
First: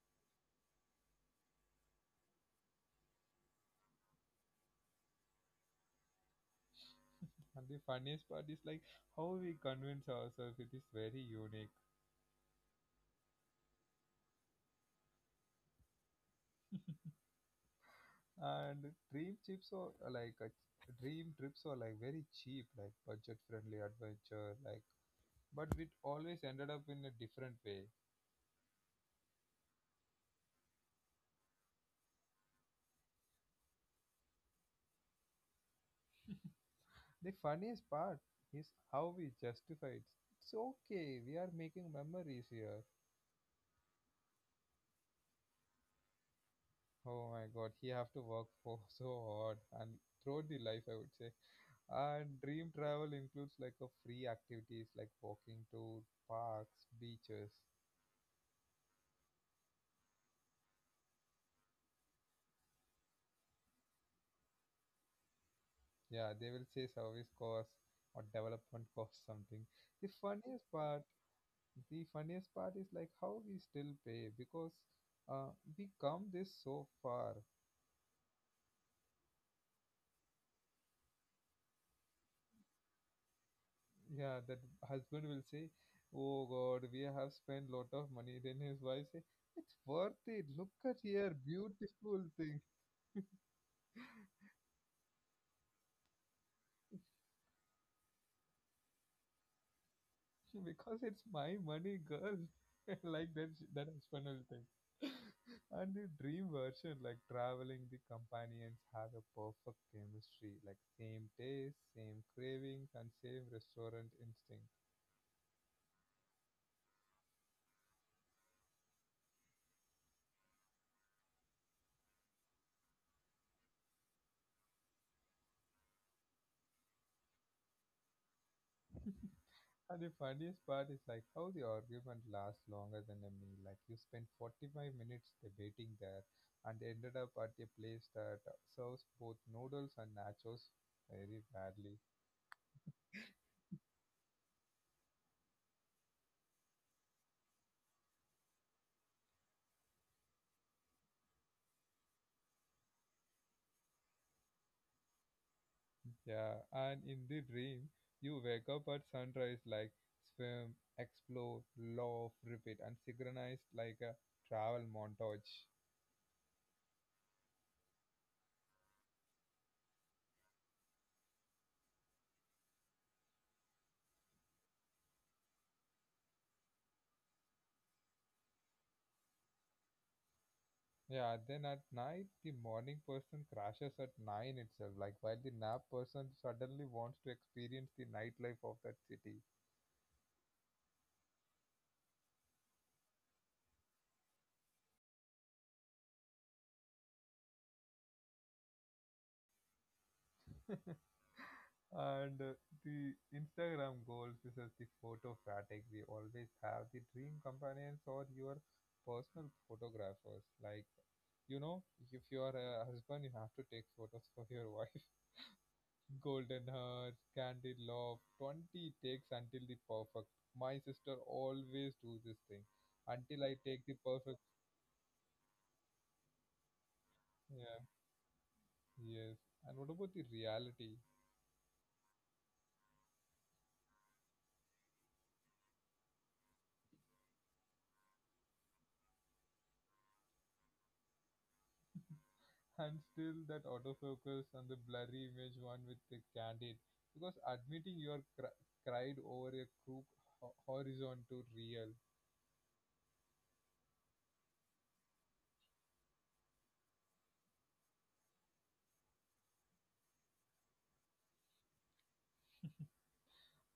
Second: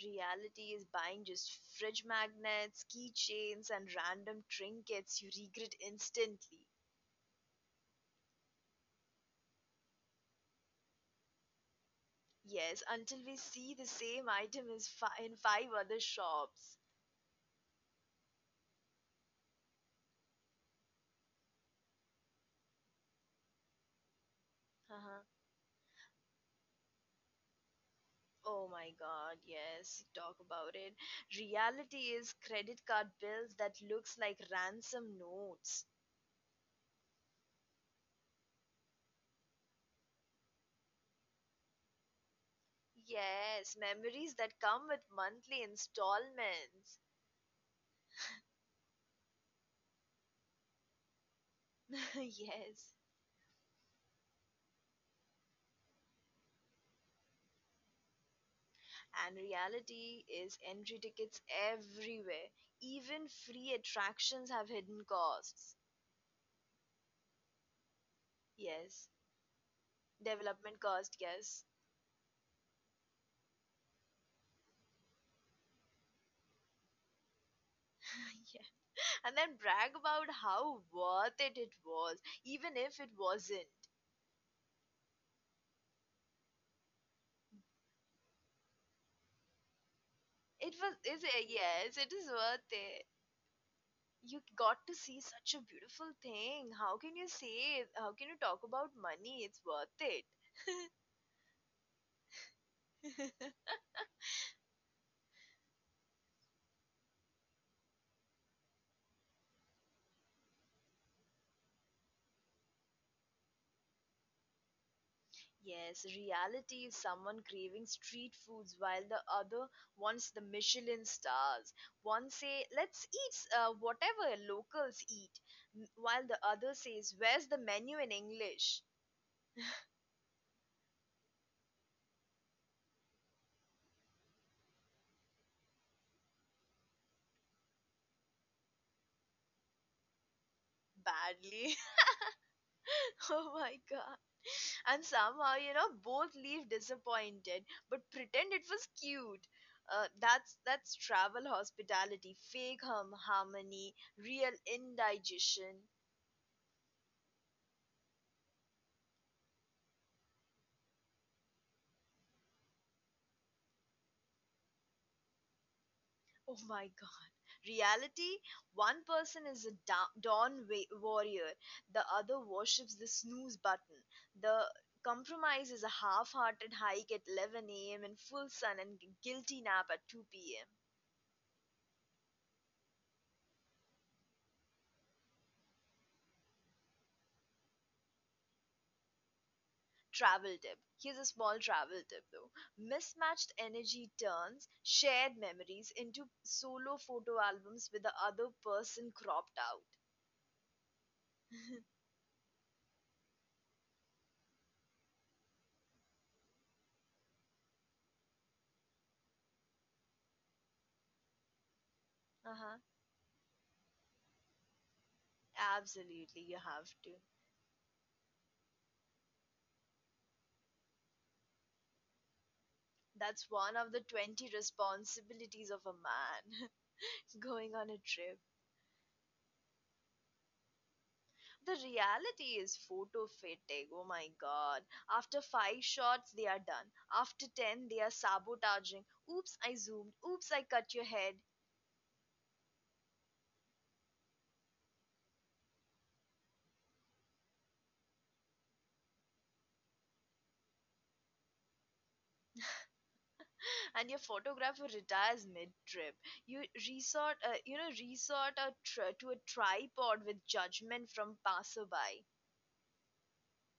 S1: Reality is buying just fridge magnets, keychains, and random trinkets you regret instantly.
S2: And the funniest part is like how we convince ourselves it is very unique.
S1: Yes, until we see the same item is in five other shops.
S2: And dream trips are dream trips are like very cheap, like budget friendly adventure, like
S1: Uh-huh.
S2: but it always ended up in a different way.
S1: Oh my god, yes, talk about it. Reality is credit card bills that looks like ransom notes.
S2: The funniest part is how we justify it. It's okay, we are making memories here.
S1: Yes, memories that come with monthly installments.
S2: Oh my god, he have to work for so hard and throughout the life I would say. And dream
S1: yes.
S2: travel includes like a free activities like walking to parks, beaches.
S1: And reality is entry tickets everywhere. Even free attractions have hidden costs.
S2: Yeah, they will say service cost or development
S1: Yes,
S2: cost something. The funniest
S1: development
S2: part,
S1: cost, yes.
S2: the funniest part is like how we still pay because uh, we come this so far.
S1: yeah. And then brag about how worth it it was, even if it wasn't.
S2: Yeah, that husband will say, oh god, we have spent lot of money, then his wife say it's worth it, look
S1: It was,
S2: at
S1: is
S2: here
S1: it? Yes, it
S2: beautiful
S1: is
S2: thing.
S1: worth it. You got to see such a beautiful thing. How can you say, how can you talk about money? It's worth it.
S2: Because it's my money girl, like that that husband will think. And the dream version, like traveling, the companions have a perfect chemistry, like same taste, same cravings, and same restaurant instinct.
S1: Yes, reality is someone craving street foods while the other wants the Michelin stars. One say, "Let's eat whatever locals eat," while the other says, "Where's the menu in English?"
S2: And the funniest part is like how the argument lasts longer than a meal. Like you spent 45 minutes debating there and ended up at a place that serves both noodles and nachos very badly.
S1: Badly. oh my god. And somehow, both leave disappointed, but pretend it was cute. That's travel hospitality, fake hum harmony, real indigestion.
S2: Yeah, and in the dream, you wake up at sunrise like swim, explore, laugh, repeat, and synchronized like a travel montage.
S1: Oh my reality, one person is a dawn warrior, the other worships the snooze button. The compromise is a half hearted hike at 11 a.m. in full sun and guilty nap at 2 p.m.
S2: Yeah, then at night, the morning person crashes at 9 itself, like while the nap person suddenly wants to experience the nightlife of that city.
S1: Travel tip. Here's a small travel tip though. Mismatched energy turns shared memories into solo photo albums with the other person cropped out.
S2: And the Instagram goals, this is the photo fatigue. We always have the dream companions or your personal photographers. Like, you know, if you are
S1: uh-huh.
S2: a husband, you have to take photos for your wife.
S1: Absolutely, you
S2: Golden
S1: have to.
S2: hearts, candied love, 20 takes until the perfect. My sister always do this thing. Until
S1: That's
S2: I
S1: one
S2: take
S1: of
S2: the
S1: the
S2: perfect.
S1: 20 responsibilities of a man going
S2: Yeah,
S1: on a trip.
S2: yes. And what about the reality?
S1: The reality is photo fatigue. Oh my god. After 5 shots, they are done. After 10, they are sabotaging. Oops, I zoomed. Oops, I cut your head.
S2: And still that autofocus and the blurry image one with the candid. Because admitting you are cried over a crook horizon to real.
S1: And your photographer retires mid trip. You resort, resort to a tripod with judgment from passerby.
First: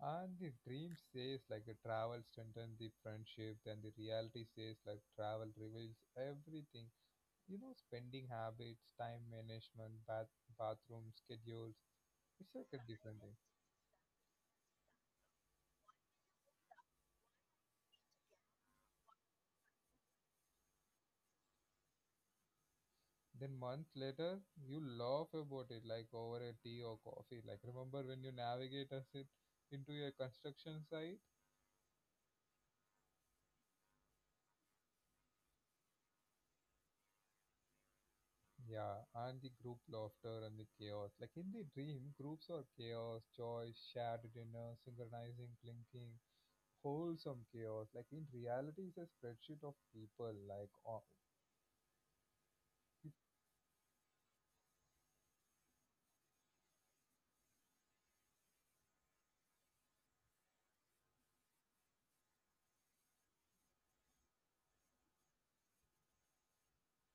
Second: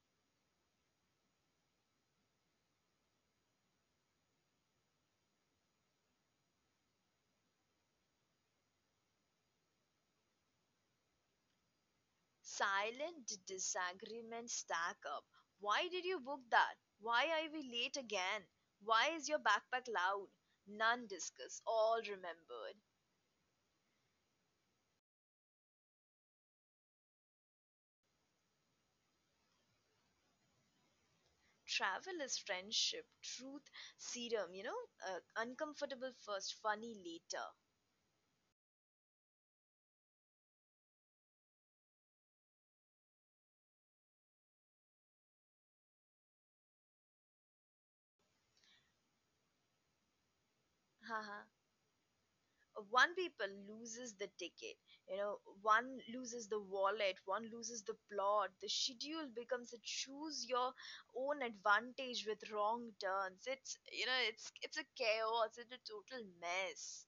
S2: And the dream says like a travel strengthens the friendship, then the reality says like travel reveals everything. You know, spending habits, time management, bathroom schedules, it's like a different
S1: Silent
S2: thing.
S1: disagreements stack up. Why did you book that? Why are we late again? Why is your backpack loud? None discussed, all remembered.
S2: Then months later, you laugh about it like over a tea or coffee. Like remember when you navigate us it into a construction site?
S1: Travel is friendship, truth serum, uncomfortable first, funny later.
S2: Yeah, and the group laughter and the chaos. Like in the dream, groups are chaos, joy, shared dinner, synchronizing, blinking, wholesome chaos. Like in reality, it's a spreadsheet of people. Like o-.
S1: Haha. One people loses the ticket, one loses the wallet, one loses the plot. The schedule becomes a choose your own advantage with wrong turns. It's you know it's it's a chaos, it's a total mess.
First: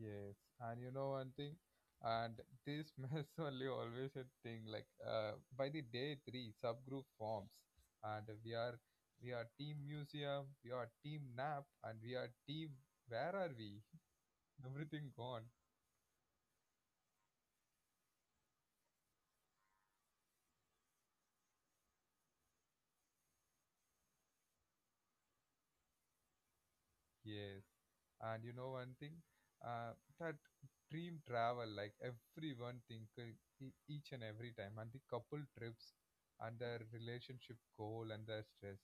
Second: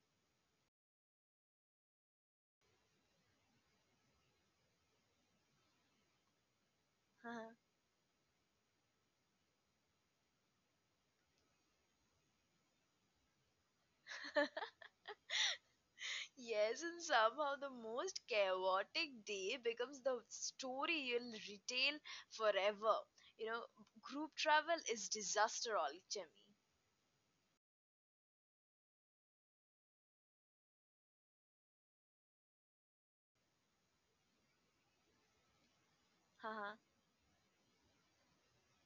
S2: Yes, and you know one thing, and this mess only always a thing like by the day three subgroup forms, and we are team museum, we are team nap, and we are team where are we? Everything gone.
S1: Yes, and somehow the most chaotic day becomes the story you'll retail forever, you know group travel is disaster all jimmy.
S2: Yes, and you know one thing, uh, that dream travel, like everyone think each and every time, and the couple trips, and
S1: huh
S2: their relationship goal and their stress,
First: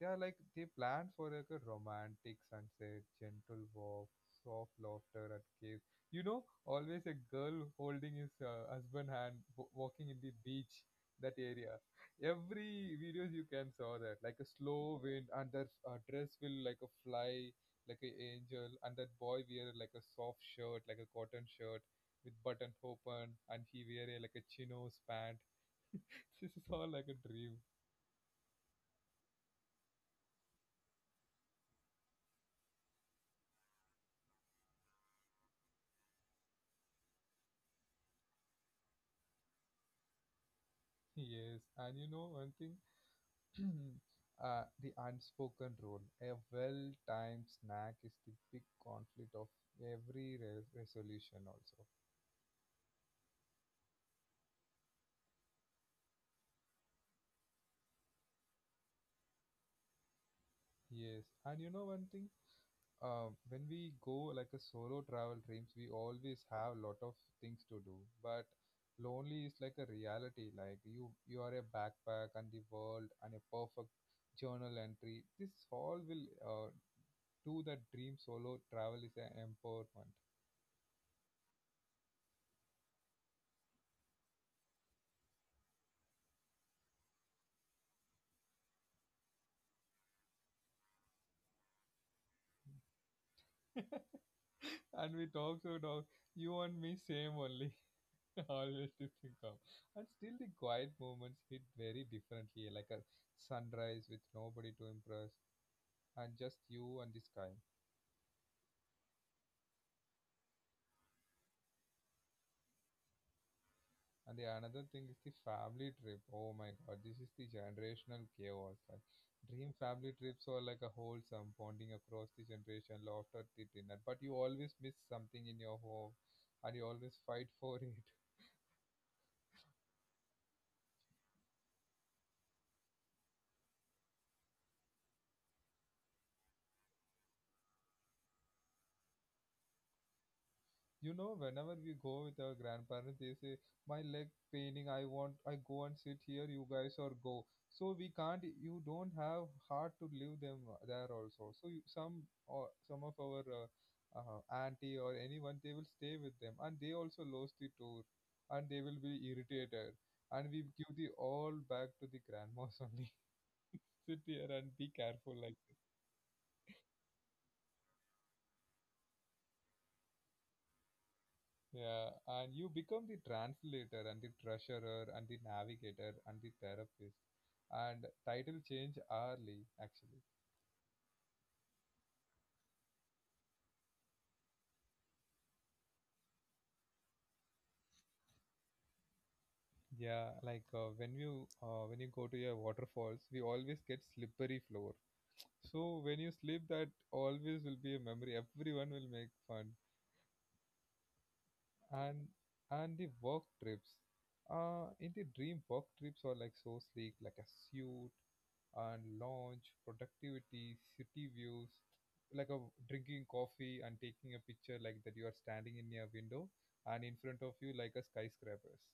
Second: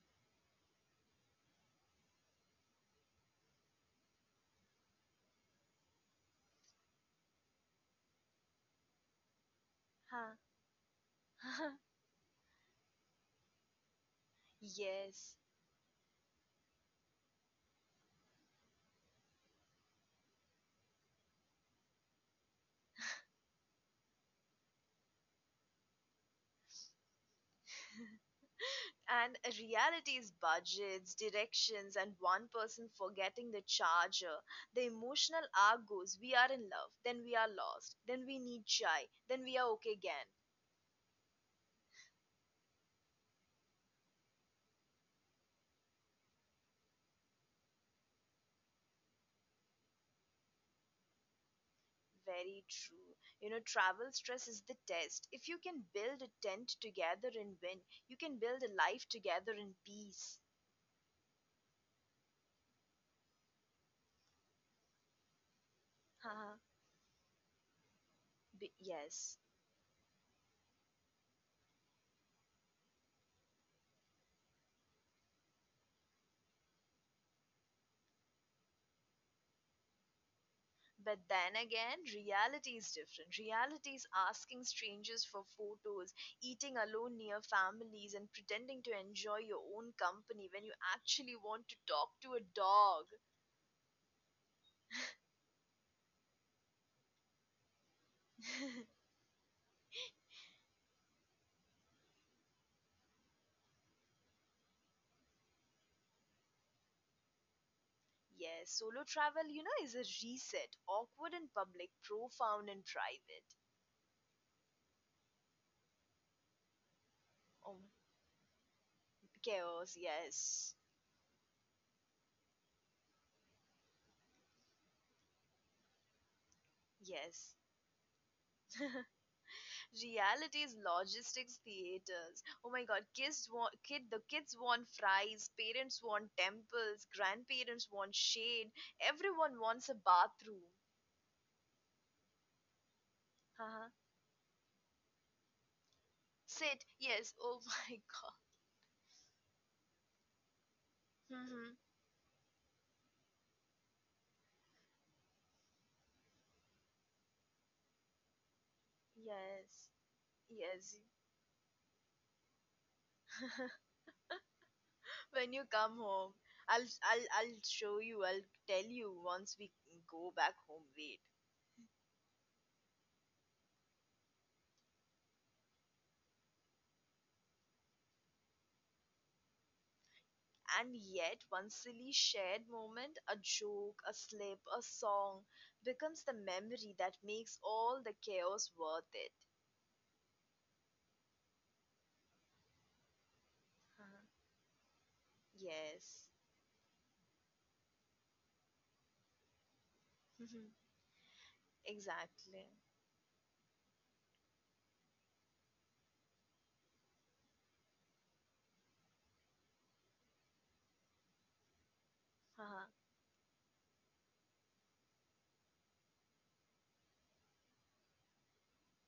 S2: they are like they plan for like a romantic sunset, gentle walk, soft laughter at cave. You know, always a girl holding his husband hand, walking in the
S1: huh.
S2: beach, that area. Every videos you can saw that, like a slow wind,
S1: Yes,
S2: and their dress will like a fly like an angel, and that boy wear like a soft shirt, like a cotton shirt with button open, and he wear a, like a chinos pant. This is all like a dream.
S1: and reality's budgets, directions, and one person forgetting the charger. The emotional arc goes we are in love, then we are lost, then we need chai, then we are okay again.
S2: Yes, and you know one thing, the unspoken rule. A well-timed snack is the big conflict of every resolution also.
S1: Very true. You know, travel stress is the test. If you can build a tent together and win, you can build a life together in peace.
S2: Yes, and you know one thing, when we go like a solo travel dreams, we always
S1: Haha,
S2: have lot of things to do. But
S1: Yes.
S2: lonely is like a reality. Like you are a backpack and the world and a perfect journal entry. This all will do that dream solo travel is an empowerment.
S1: But then again, reality is different. Reality is asking strangers for photos, eating alone near families, and pretending to enjoy your own company when you actually want to talk to a dog.
S2: And we talk so talk. You and me same only. Always this thing come. And still the quiet moments hit very differently. Like a sunrise with nobody to impress and just you and the sky.
S1: Yes, solo travel, is a reset. Awkward in public, profound in private.
S2: And the another thing is the family trip. Oh my god, this is the
S1: Oh,
S2: generational chaos. Like dream
S1: chaos,
S2: family trips are
S1: yes.
S2: like a wholesome bonding across the generation, laughter, the dinner. But you always miss something in your home, and you always fight
S1: Yes.
S2: for it.
S1: Realities logistics theaters, oh my god, kids want fries, parents want temples, grandparents want shade, everyone wants a bathroom.
S2: You know, whenever we go with our grandparents, they say,
S1: Uh-huh.
S2: "My leg paining. I want. I go and sit here. You
S1: Sit,
S2: guys or
S1: yes,
S2: go."
S1: oh my
S2: So we
S1: god.
S2: can't. You don't have heart to leave them there also.
S1: Hmm.
S2: So you, some or some of our auntie or anyone, they will stay with them, and they also lost the tour, and they will be
S1: Yes,
S2: irritated, and we
S1: yes.
S2: give the all back to the grandmas only. Sit here and be careful,
S1: When you
S2: like.
S1: come home, I'll, I'll show you, I'll tell you once we go back home. Wait.
S2: Yeah, and you become the translator and the treasurer and the navigator and the therapist. And title change hourly, actually.
S1: And yet, one silly shared moment, a joke, a slip, a song, becomes the memory that makes all the chaos worth it.
S2: Yeah, like when you go to your waterfalls, we always get
S1: Uh-huh.
S2: slippery floor. So
S1: Yes.
S2: when you slip, that always will be a memory. Everyone will make fun.
S1: Mhm.
S2: And
S1: Exactly.
S2: and the work trips, in the dream work trips are like so sleek, like a suit and lounge, productivity, city views, like a
S1: Uh-huh.
S2: drinking coffee and taking a picture like that you are standing in your window and in front of you like a skyscrapers.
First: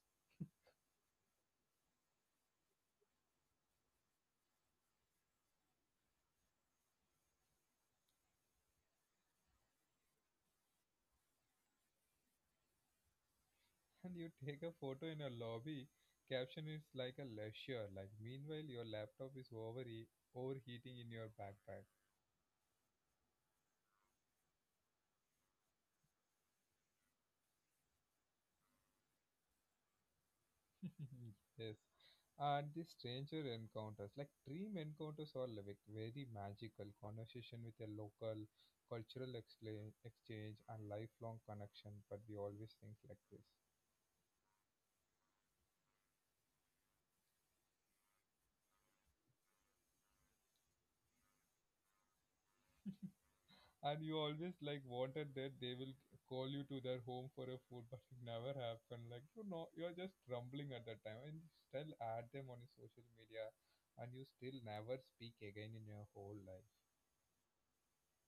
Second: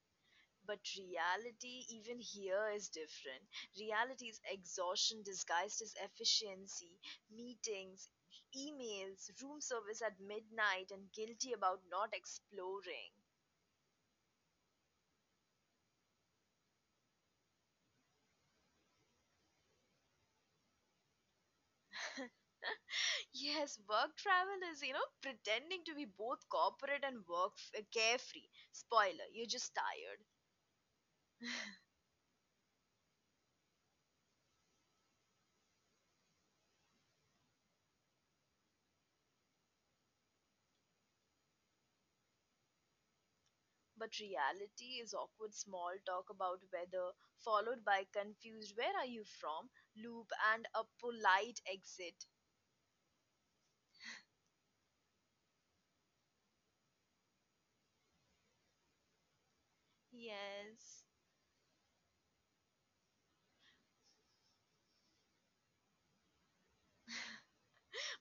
S1: But reality, even here, is different. Reality is exhaustion disguised as efficiency, meetings, emails, room service at midnight, and guilty about not exploring.
S2: And you take a photo in a lobby, caption is like a leisure. Like meanwhile your laptop is over overheating in your backpack.
S1: Yes, work travel is, pretending to be both corporate and work carefree. Spoiler, you're just tired.
S2: Yes. And the stranger encounters, like dream encounters are like very magical. Conversation with a local, cultural exchange, exchange and lifelong connection, but we always think like this.
S1: But reality is awkward small talk about weather, followed by confused, where are you from? Loop and a polite exit.
S2: And you always like wanted that they will call you to their home for a food, but it never happened. Like you know, you're just grumbling at that
S1: Yes.
S2: time, and you still add them on your social media, and you still never speak again in your whole life.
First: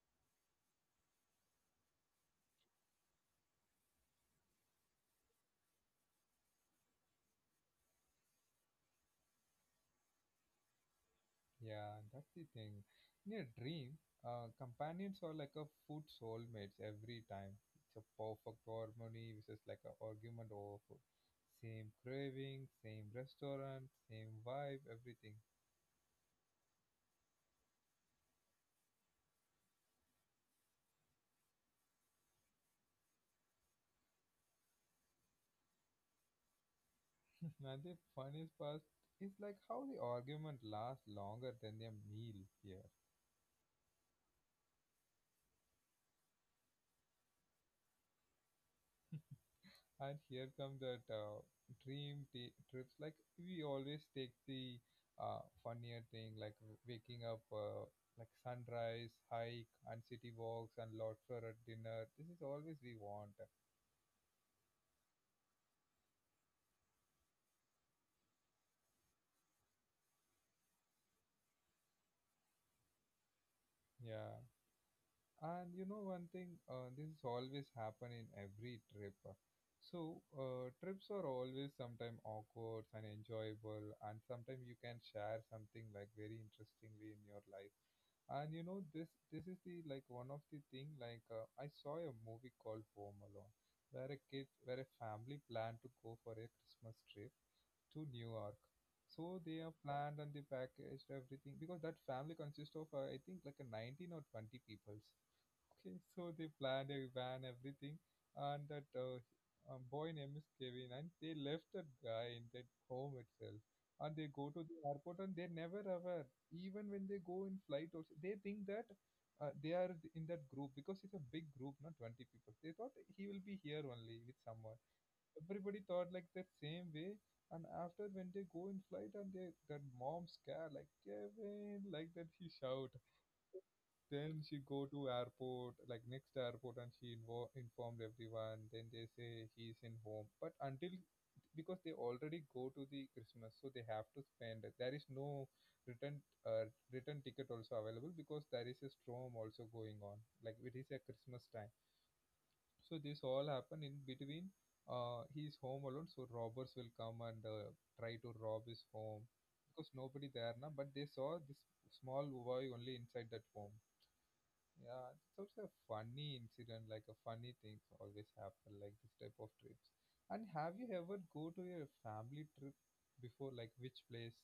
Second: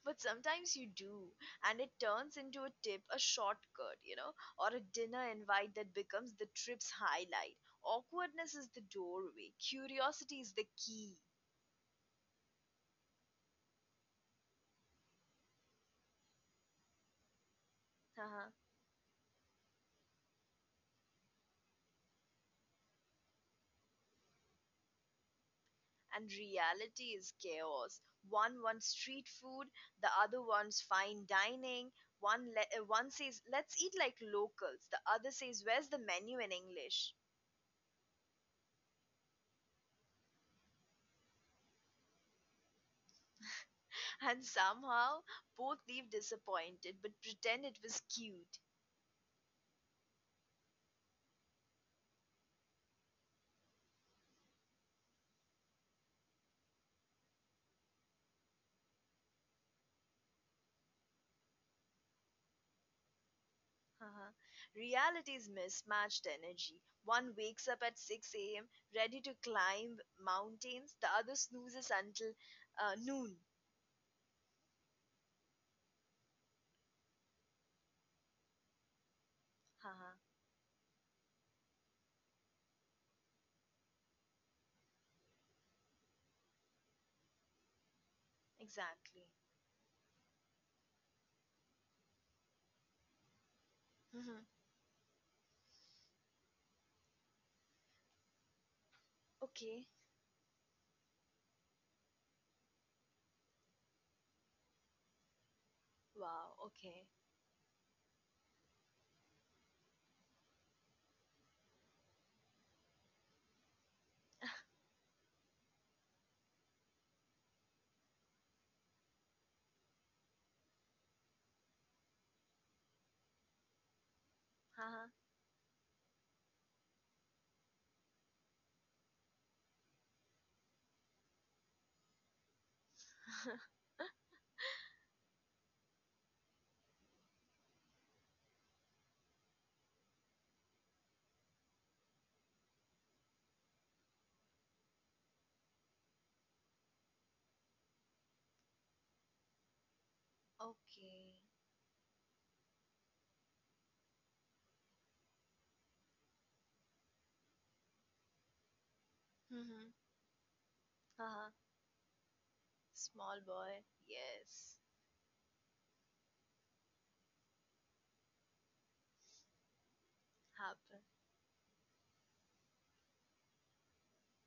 S1: But sometimes you do, and it turns into a tip, a shortcut, or a dinner invite that becomes the trip's highlight. Awkwardness is the doorway, curiosity is the key.
S2: Yeah, that's the thing. In a dream, companions are like a food soulmates every time. It's a perfect harmony, which is like an argument over food. Same craving, same restaurant, same vibe, everything.
S1: And reality is chaos. One wants street food, the other wants fine dining. One says let's eat like locals, the other says where's the menu in English.
S2: And the funniest part is like how the argument lasts longer than their meal here.
S1: And somehow both leave disappointed but pretend it was cute.
S2: And here come that dream trips. Like we always take the funnier thing, like waking up, like sunrise, hike, and city walks, and lobster at dinner. This is always we want.
S1: Haha. Reality is mismatched energy. One wakes up at 6 a.m. ready to climb mountains, the other snoozes until noon.
S2: Yeah, and you know one thing, this is always happen in every trip.
S1: Haha.
S2: So trips are always sometimes awkward and enjoyable, and sometimes you can share something like very interestingly in your life, and you know this
S1: Exactly.
S2: this is the like one of the thing like I saw a movie called Home Alone where a
S1: Mhm.
S2: kid, where a family planned to go for a Christmas trip to New York. So they
S1: Okay.
S2: have planned and they packaged everything because that family consists of I think like a 19 or 20 peoples. Okay, so
S1: Wow.
S2: they planned
S1: Okay.
S2: a van, everything, and that boy name is Kevin, and they left that guy in that home itself, and they go to the airport, and they never aware. Even when they go in flight, also they think that they are in that group because it's a big group, not 20 people. They thought he will be here only with someone.
S1: Haha.
S2: Everybody thought like that same way, and after when they go in flight, and they that mom scare like Kevin, like that he shout. Then she go to airport, like next airport, and she informed everyone. Then they say he's in home. But until, because they already go to the Christmas, so they have to spend it. There is no return return ticket also available because there is a storm also going on. Like it is a
S1: Okay.
S2: Christmas time, so this all happen in between. He's home alone, so robbers will come and try to rob his home
S1: Mm-hmm.
S2: because nobody there now. But they saw
S1: Haha.
S2: this small boy only inside
S1: Small
S2: that home.
S1: boy, yes.
S2: Yeah, it's also a funny incident, like a funny things always happen, like this type of trips. And have you
S1: Happen.
S2: ever go to your family trip before, like which place?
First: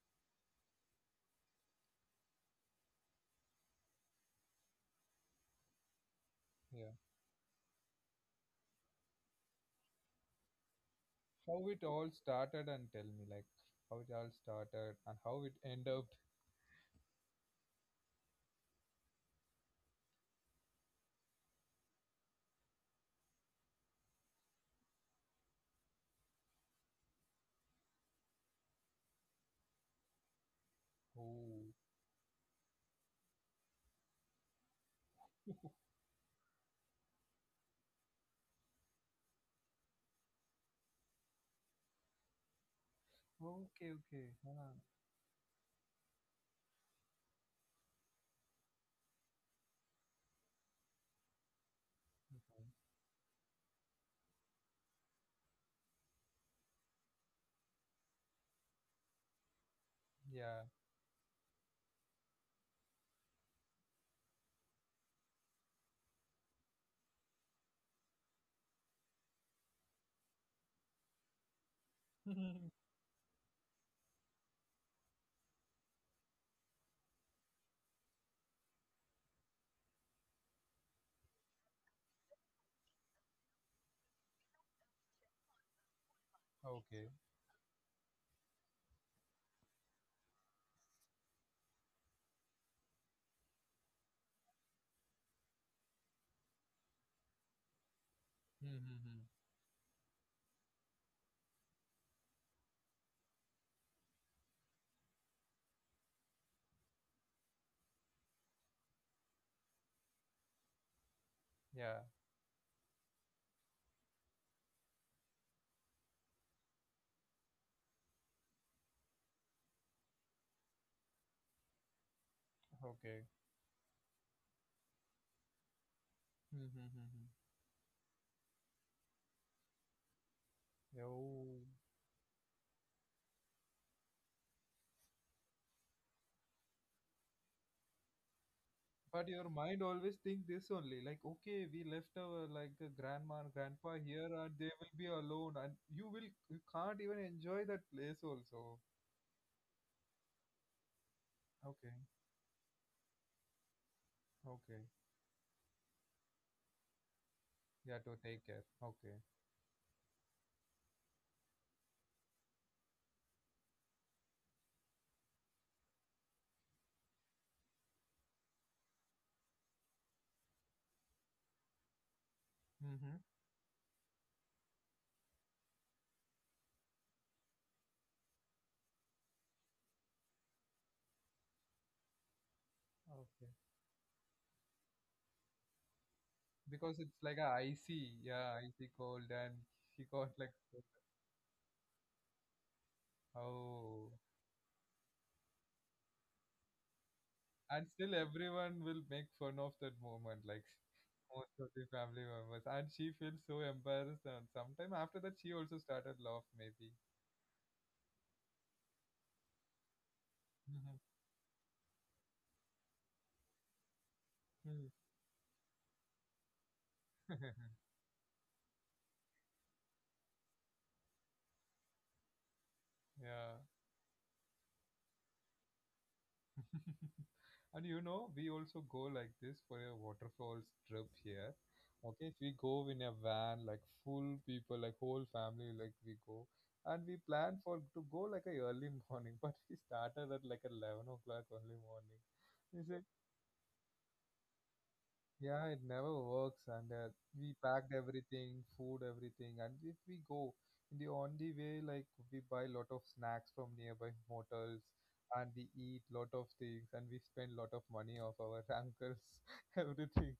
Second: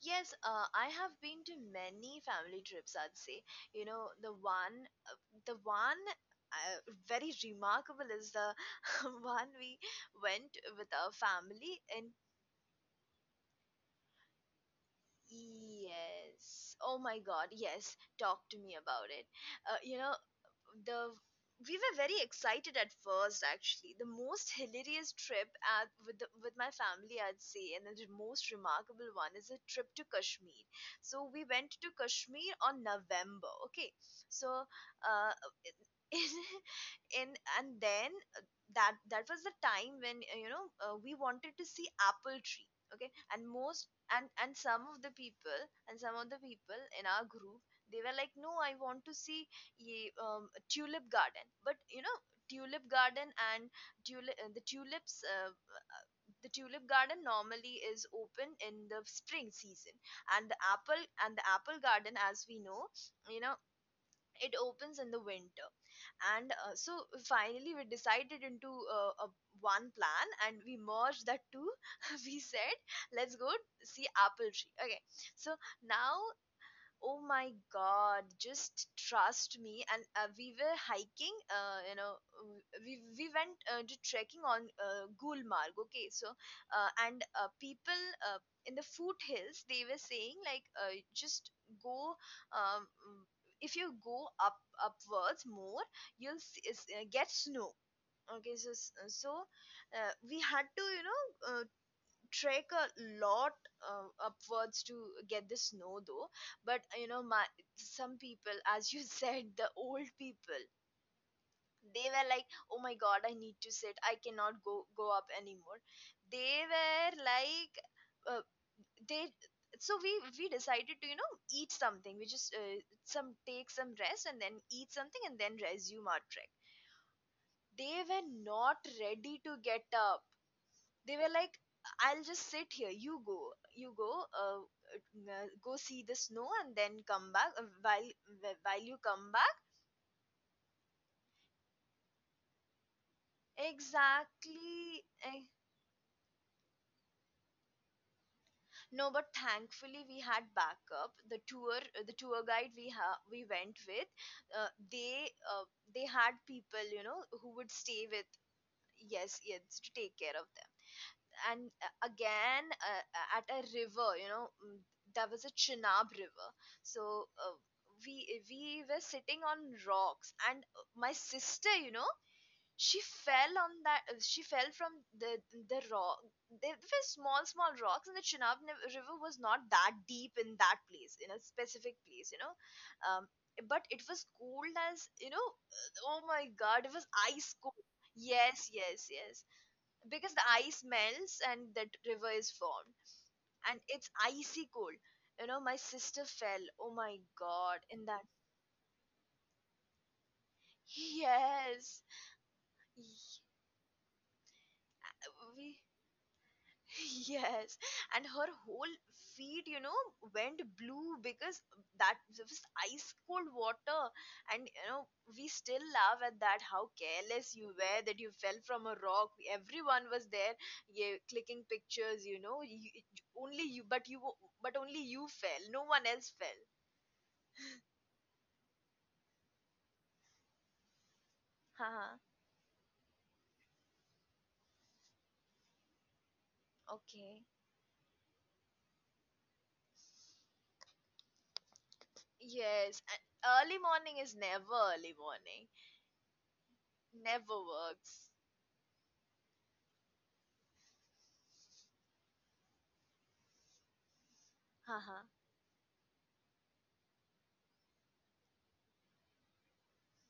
S1: Yes, I have been to many family trips, I'd say. You know, the one
S2: Yeah.
S1: uh, very remarkable is the one we went with our
S2: How it
S1: family and
S2: all started and tell me, like how it all started and how it end up.
S1: Yes. Oh my God. Yes. Talk to me about it. You know, the We were very excited at first, actually the most hilarious trip at, with the, with my family I'd say, and the most remarkable one is a trip to Kashmir. So we went
S2: Oh,
S1: to Kashmir on November. Okay. So, uh, in, in and then uh, that that was the time when we wanted to see apple tree. Okay. And
S2: okay,
S1: most
S2: okay.
S1: and
S2: Ah,
S1: some of the people, and some of the people in our group, they were like, no, I want to see tulip garden. But you know,
S2: okay.
S1: tulip garden, and tulips, the tulip garden normally is open in the spring season, and
S2: Yeah.
S1: the apple garden, as we know, you know, it opens in the winter. And so finally we decided into a one plan, and we merged that two. We said, let's go see apple tree. Okay. So now. Oh my God, just trust me. And we were hiking, we went to trekking on Gulmarg, okay? So,
S2: Okay.
S1: and people in the foothills, they were saying, like, just go, um, mm, if you go up upwards more, you'll get snow. Okay, so so
S2: Mm-hmm.
S1: we had to, you know, trek a lot upwards to get the snow though. But you know, my some people, as you said, the old people,
S2: Yeah.
S1: they were like, oh my god, I need to sit, I cannot go up anymore. They were like, uh, they so we decided to, you know, eat something. We just
S2: Okay.
S1: some take some rest and then eat something and then resume our trek.
S2: Mm-hmm.
S1: They were not ready to get up. They were
S2: Oh.
S1: like, I'll just sit here, you go, you go, go see the snow and then come back. While while you
S2: But
S1: come
S2: your
S1: back,
S2: mind always think this only, like, okay, we left our like grandma and grandpa here, and they will be
S1: exactly. eh,
S2: alone, and you can't even enjoy that place also.
S1: no, but thankfully we had backup. The tour,
S2: Okay,
S1: guide we we went with, uh,
S2: okay,
S1: they uh, they had people, you know, who would
S2: yeah,
S1: stay
S2: to
S1: with.
S2: take care. Okay,
S1: Yes, yes, to take care of them. And again at a river, you know, there was a Chenab river. So we we were sitting on rocks, and my sister, you know, she
S2: mm-hmm.
S1: fell on that, she fell from the the rock. They were small small rocks, and the Chenab river was not that deep in that place, in a specific place, you know. um,
S2: Okay,
S1: but it was cold, as you know, oh my god it
S2: because
S1: was
S2: it's like a
S1: ice cold.
S2: icy, yeah,
S1: Yes,
S2: icy
S1: yes,
S2: cold,
S1: yes,
S2: and she got
S1: because the
S2: like,
S1: ice melts and that river is formed, and
S2: oh,
S1: it's icy cold. You know, my sister fell, oh my god,
S2: and
S1: in
S2: still
S1: that.
S2: everyone will make fun of that moment, like most of the
S1: Yes.
S2: family members, and
S1: Y-
S2: she feels so embarrassed, and sometime after that she
S1: we
S2: also started laugh maybe.
S1: Yes, and her whole feet, you know, went blue because that was ice cold water. And you
S2: Hmm.
S1: know, we still laugh at that, how careless you were that you fell from a rock. Everyone was there, yeah, clicking pictures, you know. You,
S2: Yeah.
S1: only you, but you, but only you fell. No one else fell.
S2: And you know, we also go like this for a waterfalls trip here.
S1: Haha.
S2: Okay, if we go in a van, like full people, like whole family, like we go, and we
S1: Okay.
S2: plan for to go like a early morning, but we started at like 11 o'clock early morning. We said,
S1: Yes, and early morning is never early
S2: yeah,
S1: morning.
S2: it never works, and we
S1: Never
S2: packed
S1: works.
S2: everything, food, everything, and if we go in the on the way, like we buy lot of snacks from nearby hotels,
S1: Haha.
S2: and we eat lot of things, and we spend lot of money of our uncles, everything,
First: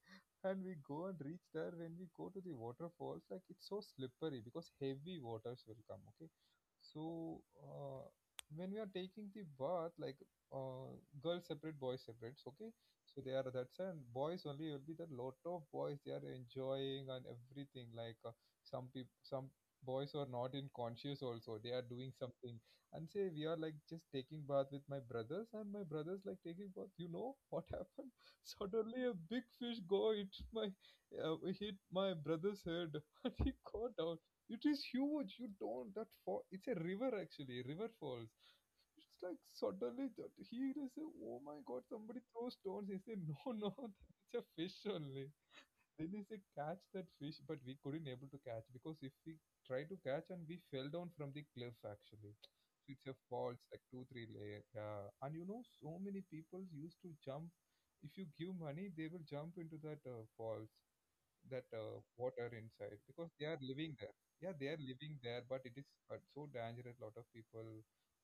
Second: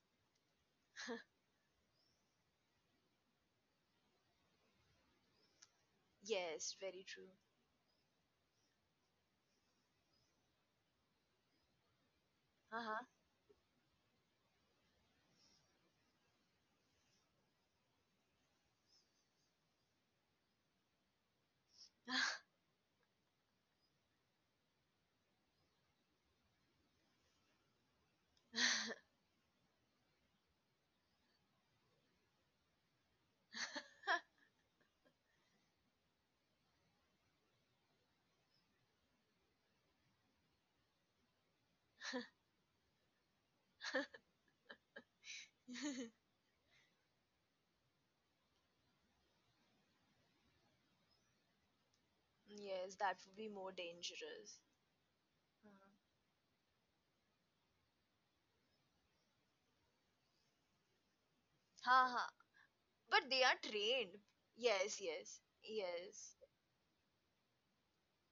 S2: and we go and reach there. When we go to the waterfalls, like it's so slippery because heavy waters will come. Okay,
S1: Yes, very true.
S2: so when we are taking the bath, like, uh, girls separate, boys separate. Okay,
S1: Haha.
S2: so they are that's and boys only will be the lot of boys they are enjoying and everything like, some people, some boys are not in conscious also, they are doing something. And say we are like just taking bath with my brothers, and my brothers like taking bath, you know what happened? Suddenly a big fish go hit my, hit my brother's head, and he got out. It is huge. You don't, that fall, it's a river, actually river falls. It's like suddenly that he, they say, "Oh my God, somebody throw stones." He said, "No, no, that's a fish only." Then he said, "Catch that fish," but we couldn't able to catch because if we try to catch, and we fell down from the cliff actually.
S1: Yes,
S2: So it's
S1: that
S2: a
S1: would be
S2: falls
S1: more
S2: like 2 3
S1: dangerous.
S2: layer. Yeah, and you know so many people used to jump. If you give money, they will jump into that falls, that
S1: Haha,
S2: water inside,
S1: but
S2: because
S1: they
S2: they
S1: are
S2: are living
S1: trained.
S2: there. Yeah, they are
S1: Yes,
S2: living
S1: yes,
S2: there, but it is but
S1: yes.
S2: so dangerous. Lot of people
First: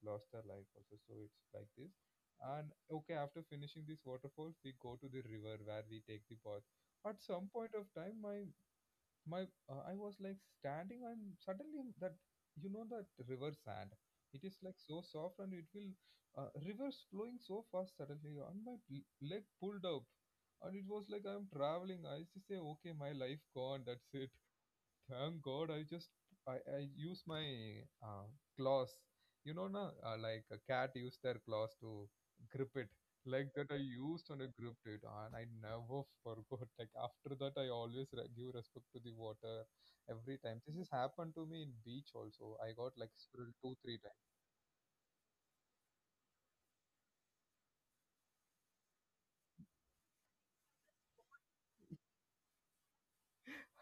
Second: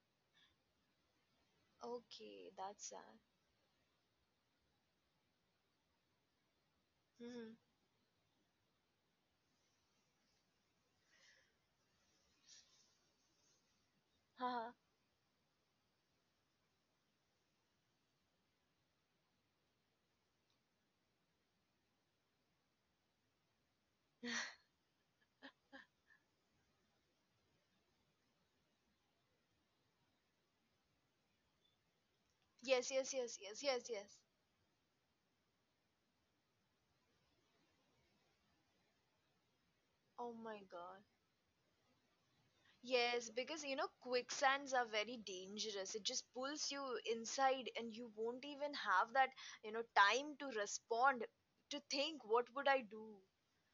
S2: lost their life also. So it's like this.
S1: Okay,
S2: And
S1: that's
S2: okay,
S1: sad.
S2: after finishing these waterfalls, we go to the river where we take the bath. At some
S1: Mm-hmm.
S2: point of time, my I was like standing, and suddenly that, you know, that river sand, it is
S1: Haha.
S2: like so soft, and it will, rivers flowing so fast suddenly, and my leg pulled up, and it was like I'm traveling. I used to say okay, my life gone, that's it. Thank God, I just, I use my uh, claws. You know, na, like a cat use their claws to grip it.
S1: Yes, yes, yes,
S2: Like that,
S1: yes,
S2: I
S1: yes, yes.
S2: used and I gripped it, and I never forgot. Like after that, I always give respect to the water every
S1: Oh
S2: time.
S1: my
S2: This has
S1: god.
S2: happened to me in beach also. I got like
S1: Yes,
S2: squirrel
S1: because
S2: two
S1: you know,
S2: three times.
S1: quicksands are very dangerous. It just pulls you inside, and you won't even have that, you know, time to respond, to think, what would I do?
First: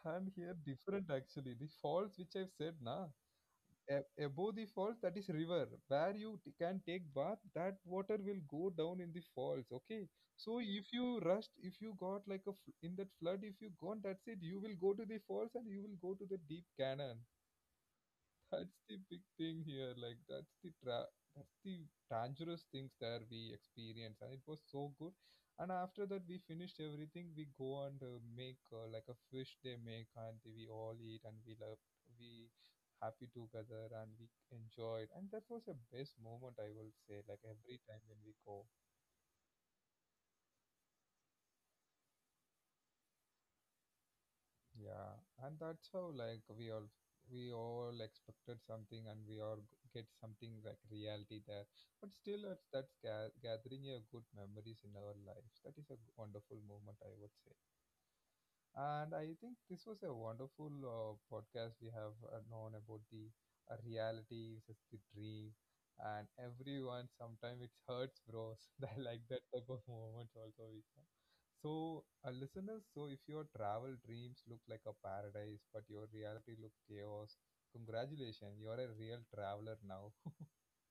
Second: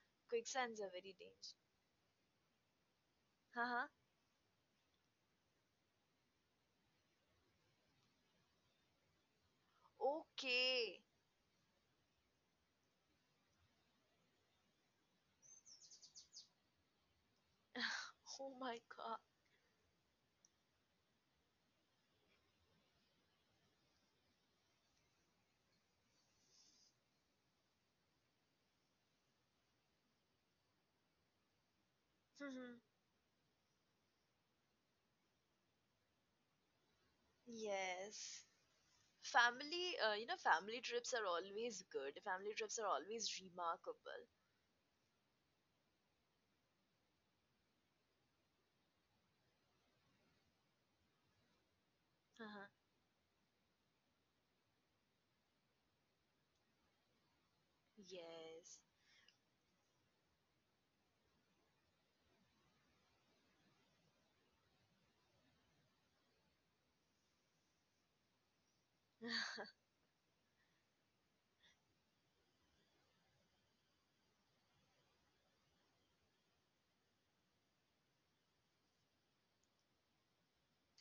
S2: And here
S1: Quicksands are
S2: different
S1: very
S2: actually.
S1: dangerous.
S2: The falls which I've said, na.
S1: Haha.
S2: A- above the falls that is river where you can take bath. That water will go down in the falls. Okay, so if
S1: Okay.
S2: you rushed, if you got like a in that flood, if you gone, that's it. You will go to the falls, and you will go to the deep canyon.
S1: Oh
S2: That's
S1: my
S2: the
S1: god.
S2: big thing here. Like that's the that's the dangerous things that we experience, and it was so good. And after that, we finished everything. We go and make like a fish they make, and we all eat, and we love, we
S1: Mhm.
S2: happy together, and we enjoyed. And that was the best moment I will say. Like every time when
S1: Yes.
S2: we go.
S1: Family, family trips are always good. Family trips are always remarkable.
S2: Yeah, and that's how like we all, we all expected something, and we all get something like reality there. But still,
S1: Uh-huh.
S2: it's that's gathering a good memories in our lives. That is a wonderful moment, I would say.
S1: Yes.
S2: And I think this was a wonderful podcast. We have known about the reality versus the dream, and everyone, sometimes it hurts, bros. I like that type of moments also we have. So, listeners, so if your travel dreams look like a paradise, but your reality look chaos, congratulations, you're a real traveler now.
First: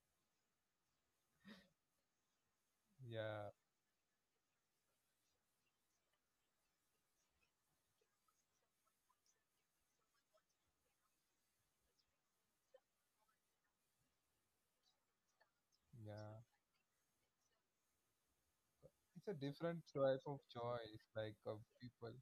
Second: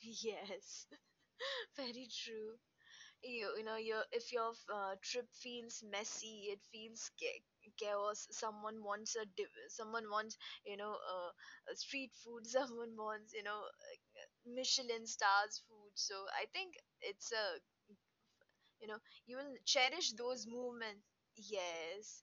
S1: Yes. Very true.
S2: Yeah,
S1: You know, your if your trip feels messy, it feels chaos. Someone wants a someone wants, you know, uh, street food. Someone wants, you know, Michelin stars food. So
S2: yeah.
S1: I think it's a, you know,
S2: It's a
S1: you will
S2: different
S1: cherish
S2: type of
S1: those
S2: joy.
S1: moments.
S2: It's like of people.
S1: Yes.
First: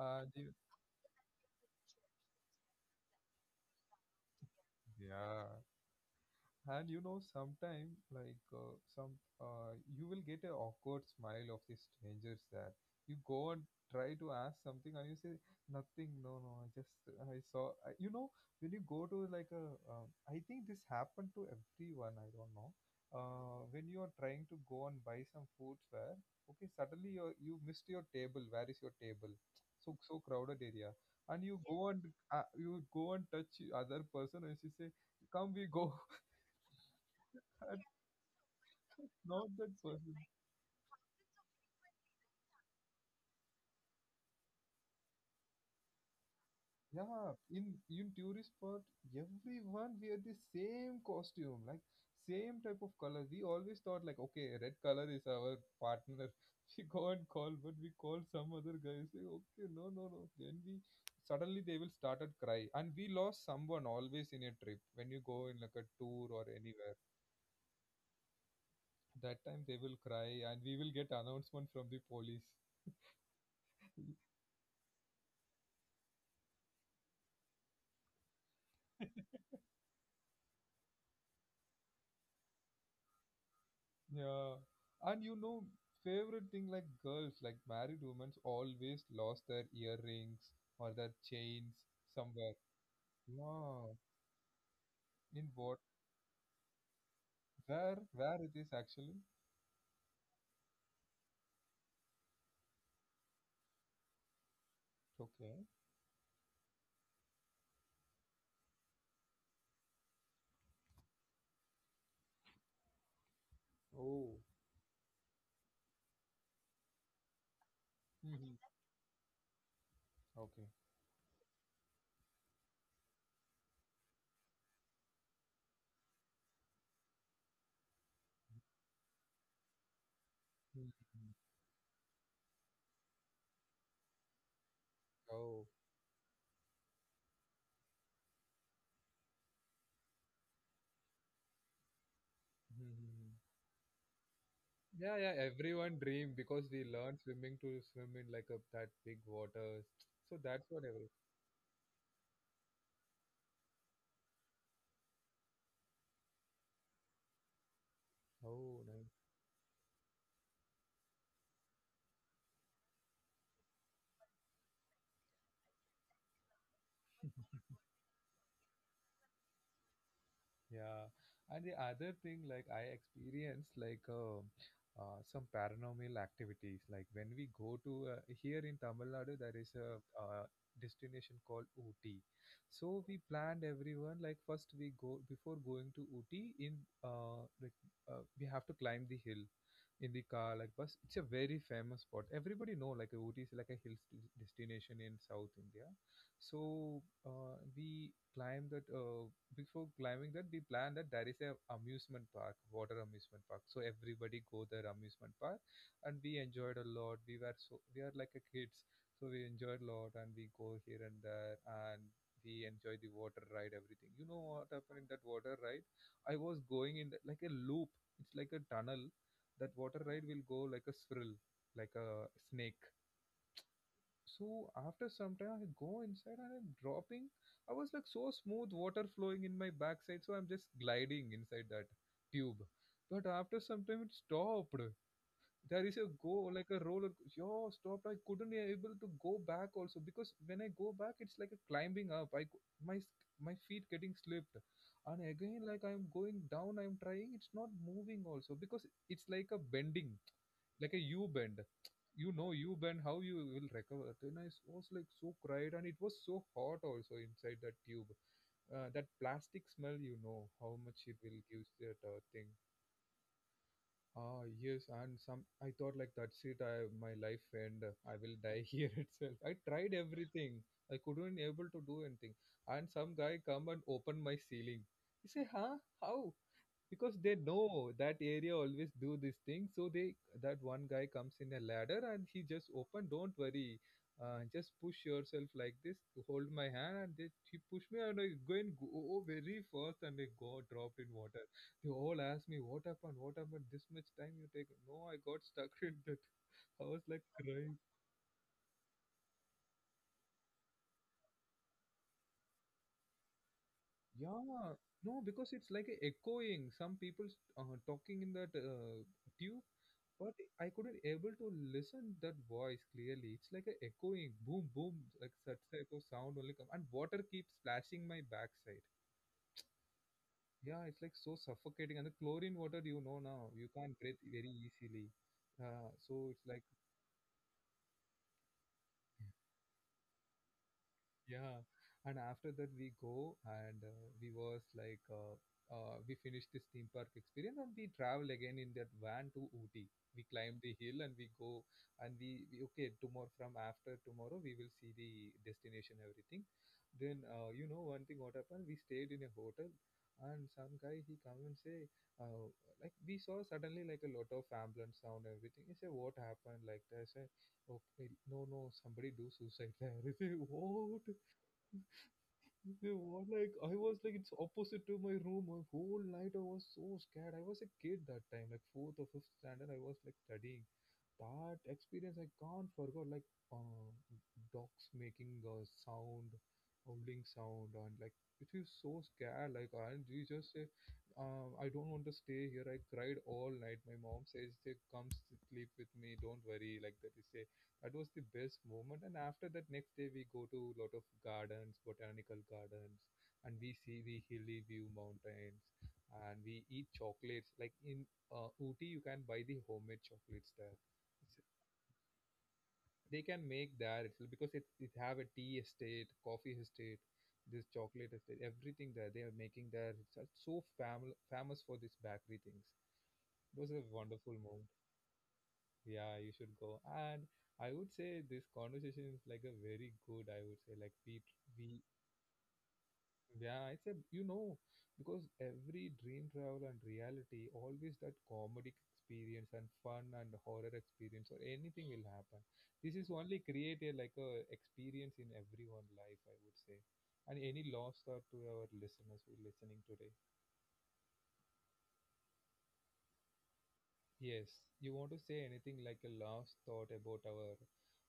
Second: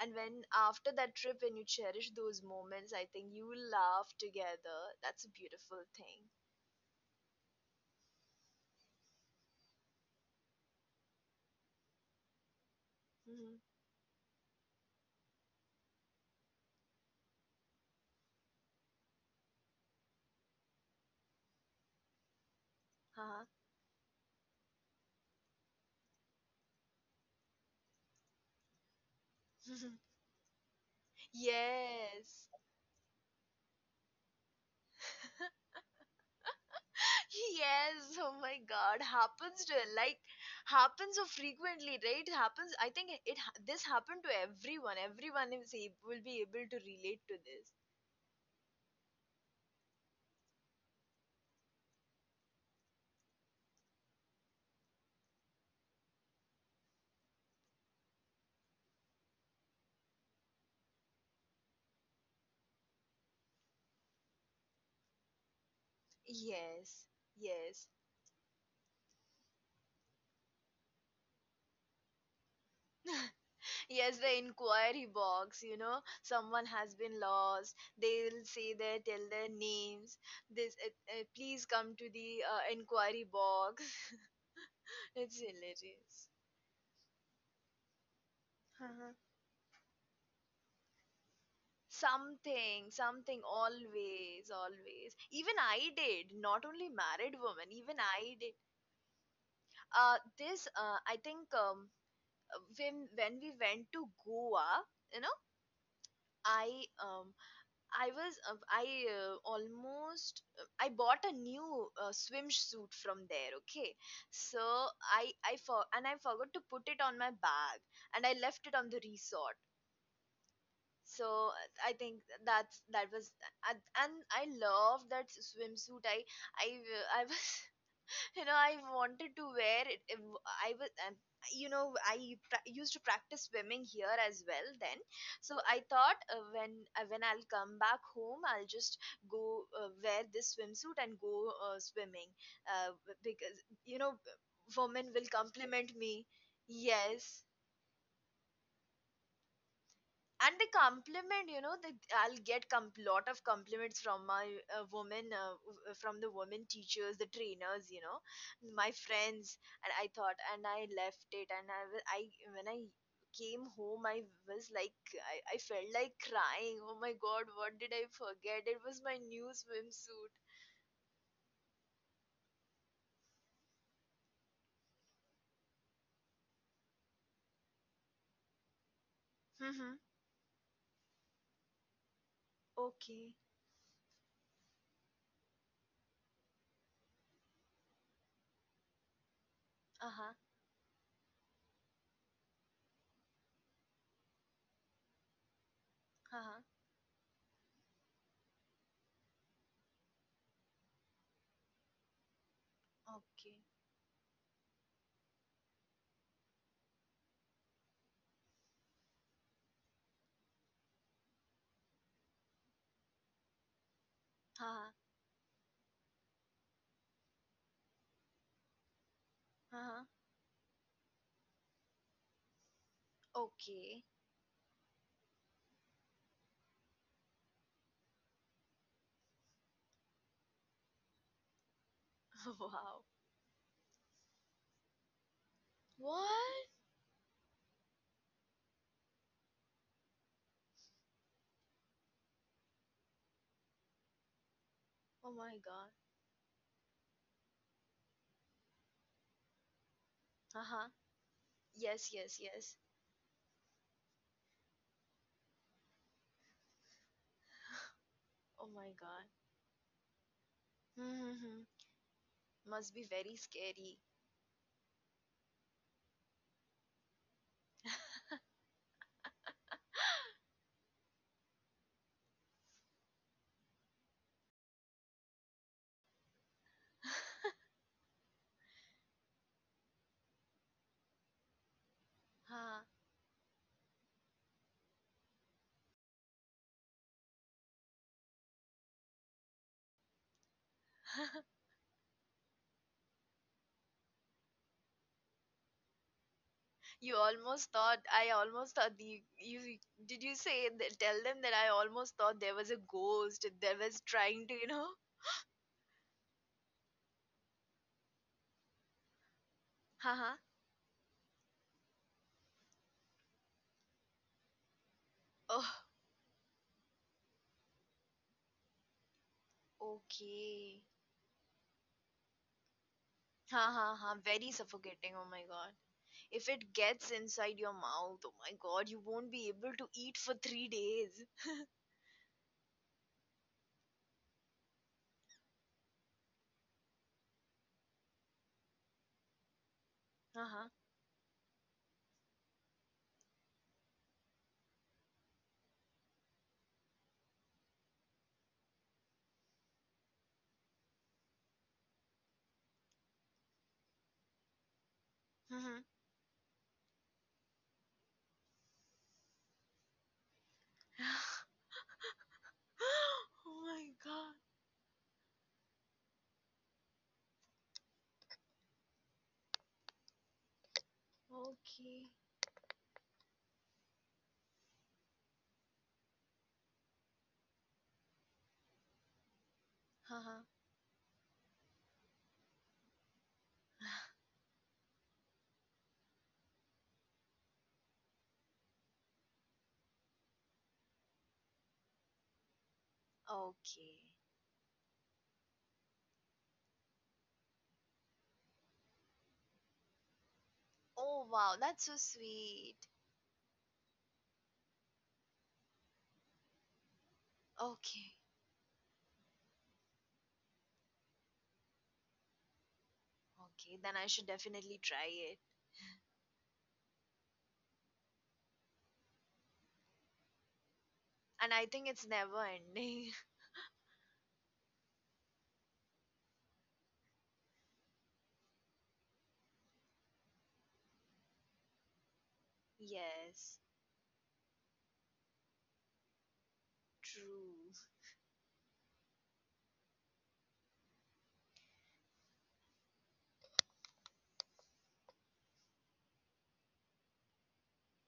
S1: And when
S2: they,
S1: after that trip, when you cherish those moments, I think you will laugh together. That's a
S2: yeah,
S1: beautiful thing.
S2: and you know sometime like some you will get an awkward smile of the strangers that you go
S1: Hmm.
S2: and try to ask something, and you say nothing, no no, I just, I saw, I, you know, when you go to like a I think this happened to everyone, I don't know,
S1: Uh-huh.
S2: when you are trying to go and buy some food where, okay, suddenly you missed your table, where is your table, so so crowded area, and you go and,
S1: Yes.
S2: you go and touch other person, and she say come we go.
S1: Yes, oh my God,
S2: Not
S1: happens to
S2: that person.
S1: like happens so frequently, right? It happens. I think it ha- This happened to everyone. Will be able to relate
S2: Yeah,
S1: to
S2: in
S1: this.
S2: in tourist spot, everyone wear the same costume, like same type of color. We always thought like, okay, red color is our partner. We go and call, but we call some other guy. Say, okay, no, no, no. Then we, suddenly they will started cry, and we lost someone always in a trip. When you go in like a tour or anywhere,
S1: Yes, yes.
S2: that time they will cry, and we will get announcement from the police.
S1: Yes, the inquiry box, you know, someone has been lost. Tell their names. This, uh, Please come to the inquiry box.
S2: Yeah, and you
S1: It's
S2: know,
S1: hilarious.
S2: favorite thing like girls, like married women, always
S1: Uh-huh.
S2: lost their earrings or their chains somewhere.
S1: Something, something,
S2: Wow,
S1: always, always.
S2: in
S1: Even
S2: what?
S1: I did, not only married women,
S2: Where?
S1: even
S2: Where
S1: I
S2: it
S1: did.
S2: is actually?
S1: I think, when we went to Goa, you know,
S2: Okay.
S1: I um, I was I almost I bought a new swimsuit from there. Okay,
S2: Oh,
S1: so I forgot to put it on my bag and I
S2: hmm.
S1: left it on the resort.
S2: Okay.
S1: So I think that's that was and I love that swimsuit. I was. I wanted to wear it it w- I was
S2: Mhm.
S1: and Used to practice swimming here as well. Then so
S2: Oh.
S1: I thought when I'll come back home, I'll just go wear this swimsuit and go swimming
S2: Mhm.
S1: because, you know, women
S2: Yeah,
S1: will
S2: yeah.
S1: compliment
S2: Everyone
S1: me.
S2: dream because we learn
S1: Yes,
S2: swimming to swim in like a that big waters. So
S1: and the
S2: that's what every.
S1: compliment, you know, lot of compliments from my from the women teachers, the trainers, you know,
S2: Oh,
S1: my
S2: nice.
S1: friends. And I thought and I left it, and I wa- I when I came home, I was like, I felt like crying. Oh my god, what did I forget? It was my new swimsuit.
S2: Yeah, and the other thing, like I experienced like some paranormal activities. Like when we go to here in Tamil Nadu, there is
S1: Mm-hmm.
S2: a destination called Ooty. So we
S1: Okay.
S2: planned everyone like first we go before going to Ooty in, like, we have to climb the hill in the
S1: Uh-huh.
S2: car like bus. It's a very famous spot. Everybody know like Ooty is like a hill destination in South India.
S1: Uh-huh.
S2: So we climb that. Before climbing that, we plan that there is a amusement park, water amusement park.
S1: Okay.
S2: So everybody go there amusement park, and we enjoyed a lot. We were so, we are like a kids, so we enjoyed a lot, and we go here and there, and we enjoy the water ride, everything. You know what happened in
S1: Uh-huh.
S2: that water ride? I was going in the, like a loop. It's like a tunnel. That water
S1: Uh-huh.
S2: ride will go like a swirl, like a snake.
S1: Okay.
S2: So after some time I go inside and I'm dropping. I was like so smooth water flowing in my backside, so I'm just gliding inside that tube.
S1: Wow.
S2: But after some time it stopped. There is a go like
S1: What?
S2: a roller. Yo stopped, I couldn't be able to go back also, because when I go back it's like a climbing up. I cou- my s- My feet getting slipped, and
S1: Oh my
S2: again like
S1: god.
S2: I'm going down, I'm trying, it's not moving also, because it's like a bending,
S1: Uh-huh.
S2: like a U bend.
S1: Yes,
S2: you
S1: yes,
S2: know U
S1: yes.
S2: bend how you will recover? Then I was like so cried, and it was so hot also inside that tube.
S1: Oh my
S2: That
S1: god.
S2: plastic smell, you know how much it will give
S1: Mm-hmm.
S2: that thing.
S1: Must be very scary.
S2: Ah, yes, and some I thought like that's it. I my life and I will die here itself. I tried everything. I couldn't able to do anything. And some guy come and open my ceiling. He say, "Huh? How?" Because they know that area always do this thing, so they that one guy comes in a ladder and he just
S1: Huh.
S2: open, don't worry. Just push yourself like this, hold my hand, and they he pushed me, and I go and go very fast, and I got dropped in water. They all asked me what happened, what happened, this much time you take. No, I got stuck in that. I was
S1: you
S2: like
S1: almost
S2: crying.
S1: thought I almost thought the you Did you say that, tell them that I almost thought there was a ghost that was trying to,
S2: Yeah, no, because it's like a echoing some people talking in that tube. But
S1: Haha.
S2: I couldn't able to listen that voice clearly. It's like a echoing, boom boom, like such
S1: Oh,
S2: type of sound only come, and water keeps splashing my backside.
S1: okay.
S2: Yeah, it's like so suffocating, and the chlorine water, you know, now
S1: Ha
S2: you
S1: ha
S2: can't
S1: ha.
S2: breathe
S1: Very
S2: very easily.
S1: suffocating. Oh my god.
S2: So it's
S1: If
S2: like
S1: it gets inside your mouth, oh my god, you won't be able to eat for 3 days.
S2: yeah, and after that we go and we was like we finished this theme park experience, and we travel again in that van to Ooty. We
S1: Uh
S2: climb
S1: huh.
S2: the hill and we go, and we okay tomorrow, from after tomorrow we will see the destination everything. Then you know one thing what happened? We stayed in a hotel, and some guy he come and say uh, like we saw suddenly like a lot of ambulance sound everything. He
S1: Hmm.
S2: said what happened like that? I said okay, no no, somebody do suicide there. I said what? They were
S1: Oh
S2: like, I
S1: my
S2: was like,
S1: god.
S2: it's opposite to my room. My whole night I was so scared. I was a kid that time, like fourth or fifth standard. I was like studying. That
S1: Okay.
S2: experience I can't forget. Like dogs making a sound, howling sound, and like it is so scared. Like and we
S1: Haha.
S2: just say, I don't want to stay here. I cried all night. My mom says, they come sleep with me, don't worry. Like that was the best moment. And after that, next day we go to a lot of gardens, botanical gardens, and we see
S1: Okay.
S2: the hilly view mountains, and we eat chocolates. Like in Ooty, you can buy the homemade chocolates there.
S1: Oh
S2: It's-
S1: wow, that's so sweet.
S2: They can make there itself because it have a tea estate, coffee estate, this chocolate
S1: Okay.
S2: estate, everything there. They are making there. It's so famous for these bakery things. Those are
S1: Okay, then I should
S2: wonderful moments.
S1: definitely try it.
S2: Yeah, you should go. And I would say this conversation is like a very good, I would say, like
S1: And I
S2: we,
S1: think it's never ending.
S2: yeah, it's a, you know, because every dream travel and reality, always that comedic experience and fun and horror experience or anything will happen. This is only
S1: Yes,
S2: create a like a experience in everyone life, I would say. And
S1: true.
S2: any last thought to our listeners who are listening today? Yes, you want to say anything like a last thought about our,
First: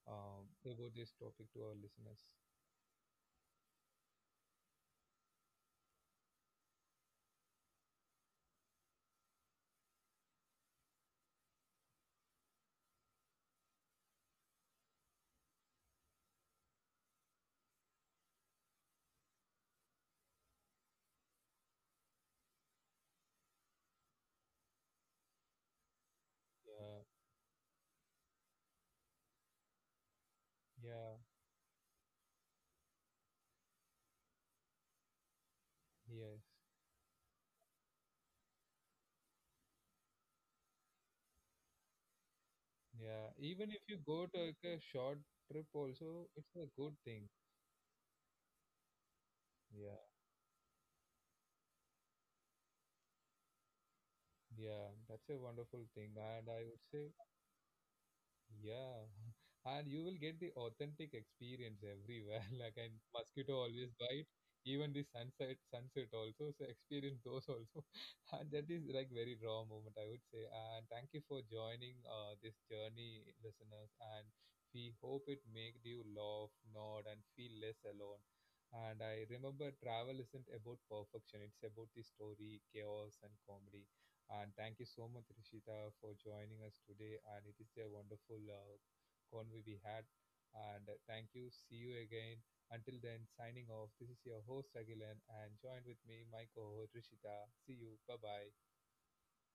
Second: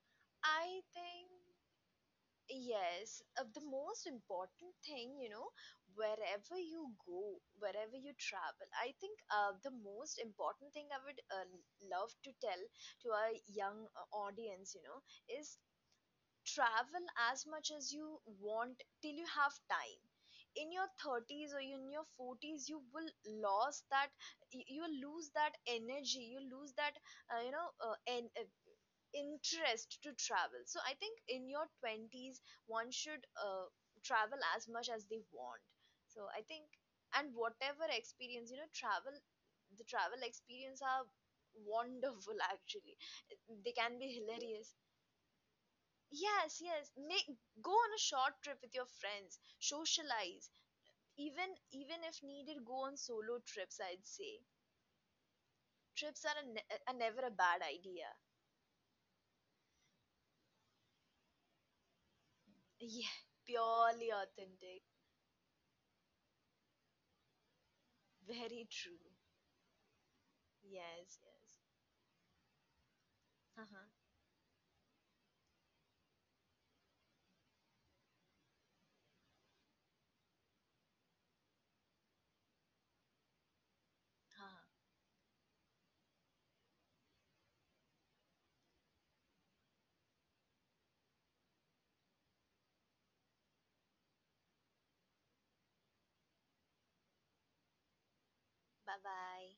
S1: I
S2: about this
S1: think
S2: topic to our listeners?
S1: yes, the most important thing, you know, wherever you go, wherever you travel, I think the most important thing I would love to tell to our young audience, you know, is travel as much as you want till you have time in your 30s or in your 40s. You will lose that You will lose that energy, you lose that
S2: Yeah,
S1: uh, you know uh, en- uh, interest to travel. So I think
S2: yeah,
S1: in your 20s one should travel as much as they want. So I
S2: yes,
S1: think and whatever experience, you know, travel, the travel experience are wonderful actually.
S2: yeah. Even
S1: They
S2: if
S1: can
S2: you
S1: be
S2: go to like
S1: hilarious.
S2: a short trip, also it's
S1: Yes,
S2: a
S1: yes.
S2: good thing.
S1: Make Go on a short trip with your friends,
S2: Yeah,
S1: socialize. Even if needed, go on solo trips, I'd say.
S2: yeah, that's a wonderful thing,
S1: Trips are, a
S2: and I
S1: ne-
S2: would
S1: are
S2: say
S1: never a bad idea.
S2: yeah, and you will get the authentic experience everywhere. Like and
S1: Yeah,
S2: mosquito always
S1: purely
S2: bite,
S1: authentic.
S2: even the sunset also. So experience those also, and
S1: Very
S2: that is
S1: true.
S2: like very raw moment I would say. And thank
S1: Yes,
S2: you for
S1: yes.
S2: joining this journey,
S1: Uh-huh.
S2: listeners. And we hope it made you laugh, nod, and feel less alone. And I remember travel isn't about perfection; it's about the story, chaos, and comedy. And
S1: Uh-huh.
S2: thank you so much, Rishita, for joining us today. And it is a wonderful convo we had. And thank you. See you again. Until then, signing off. This is your host, Agilan, and joined with me, my co host, Rishita. See you. Bye bye.
S1: Bye-bye.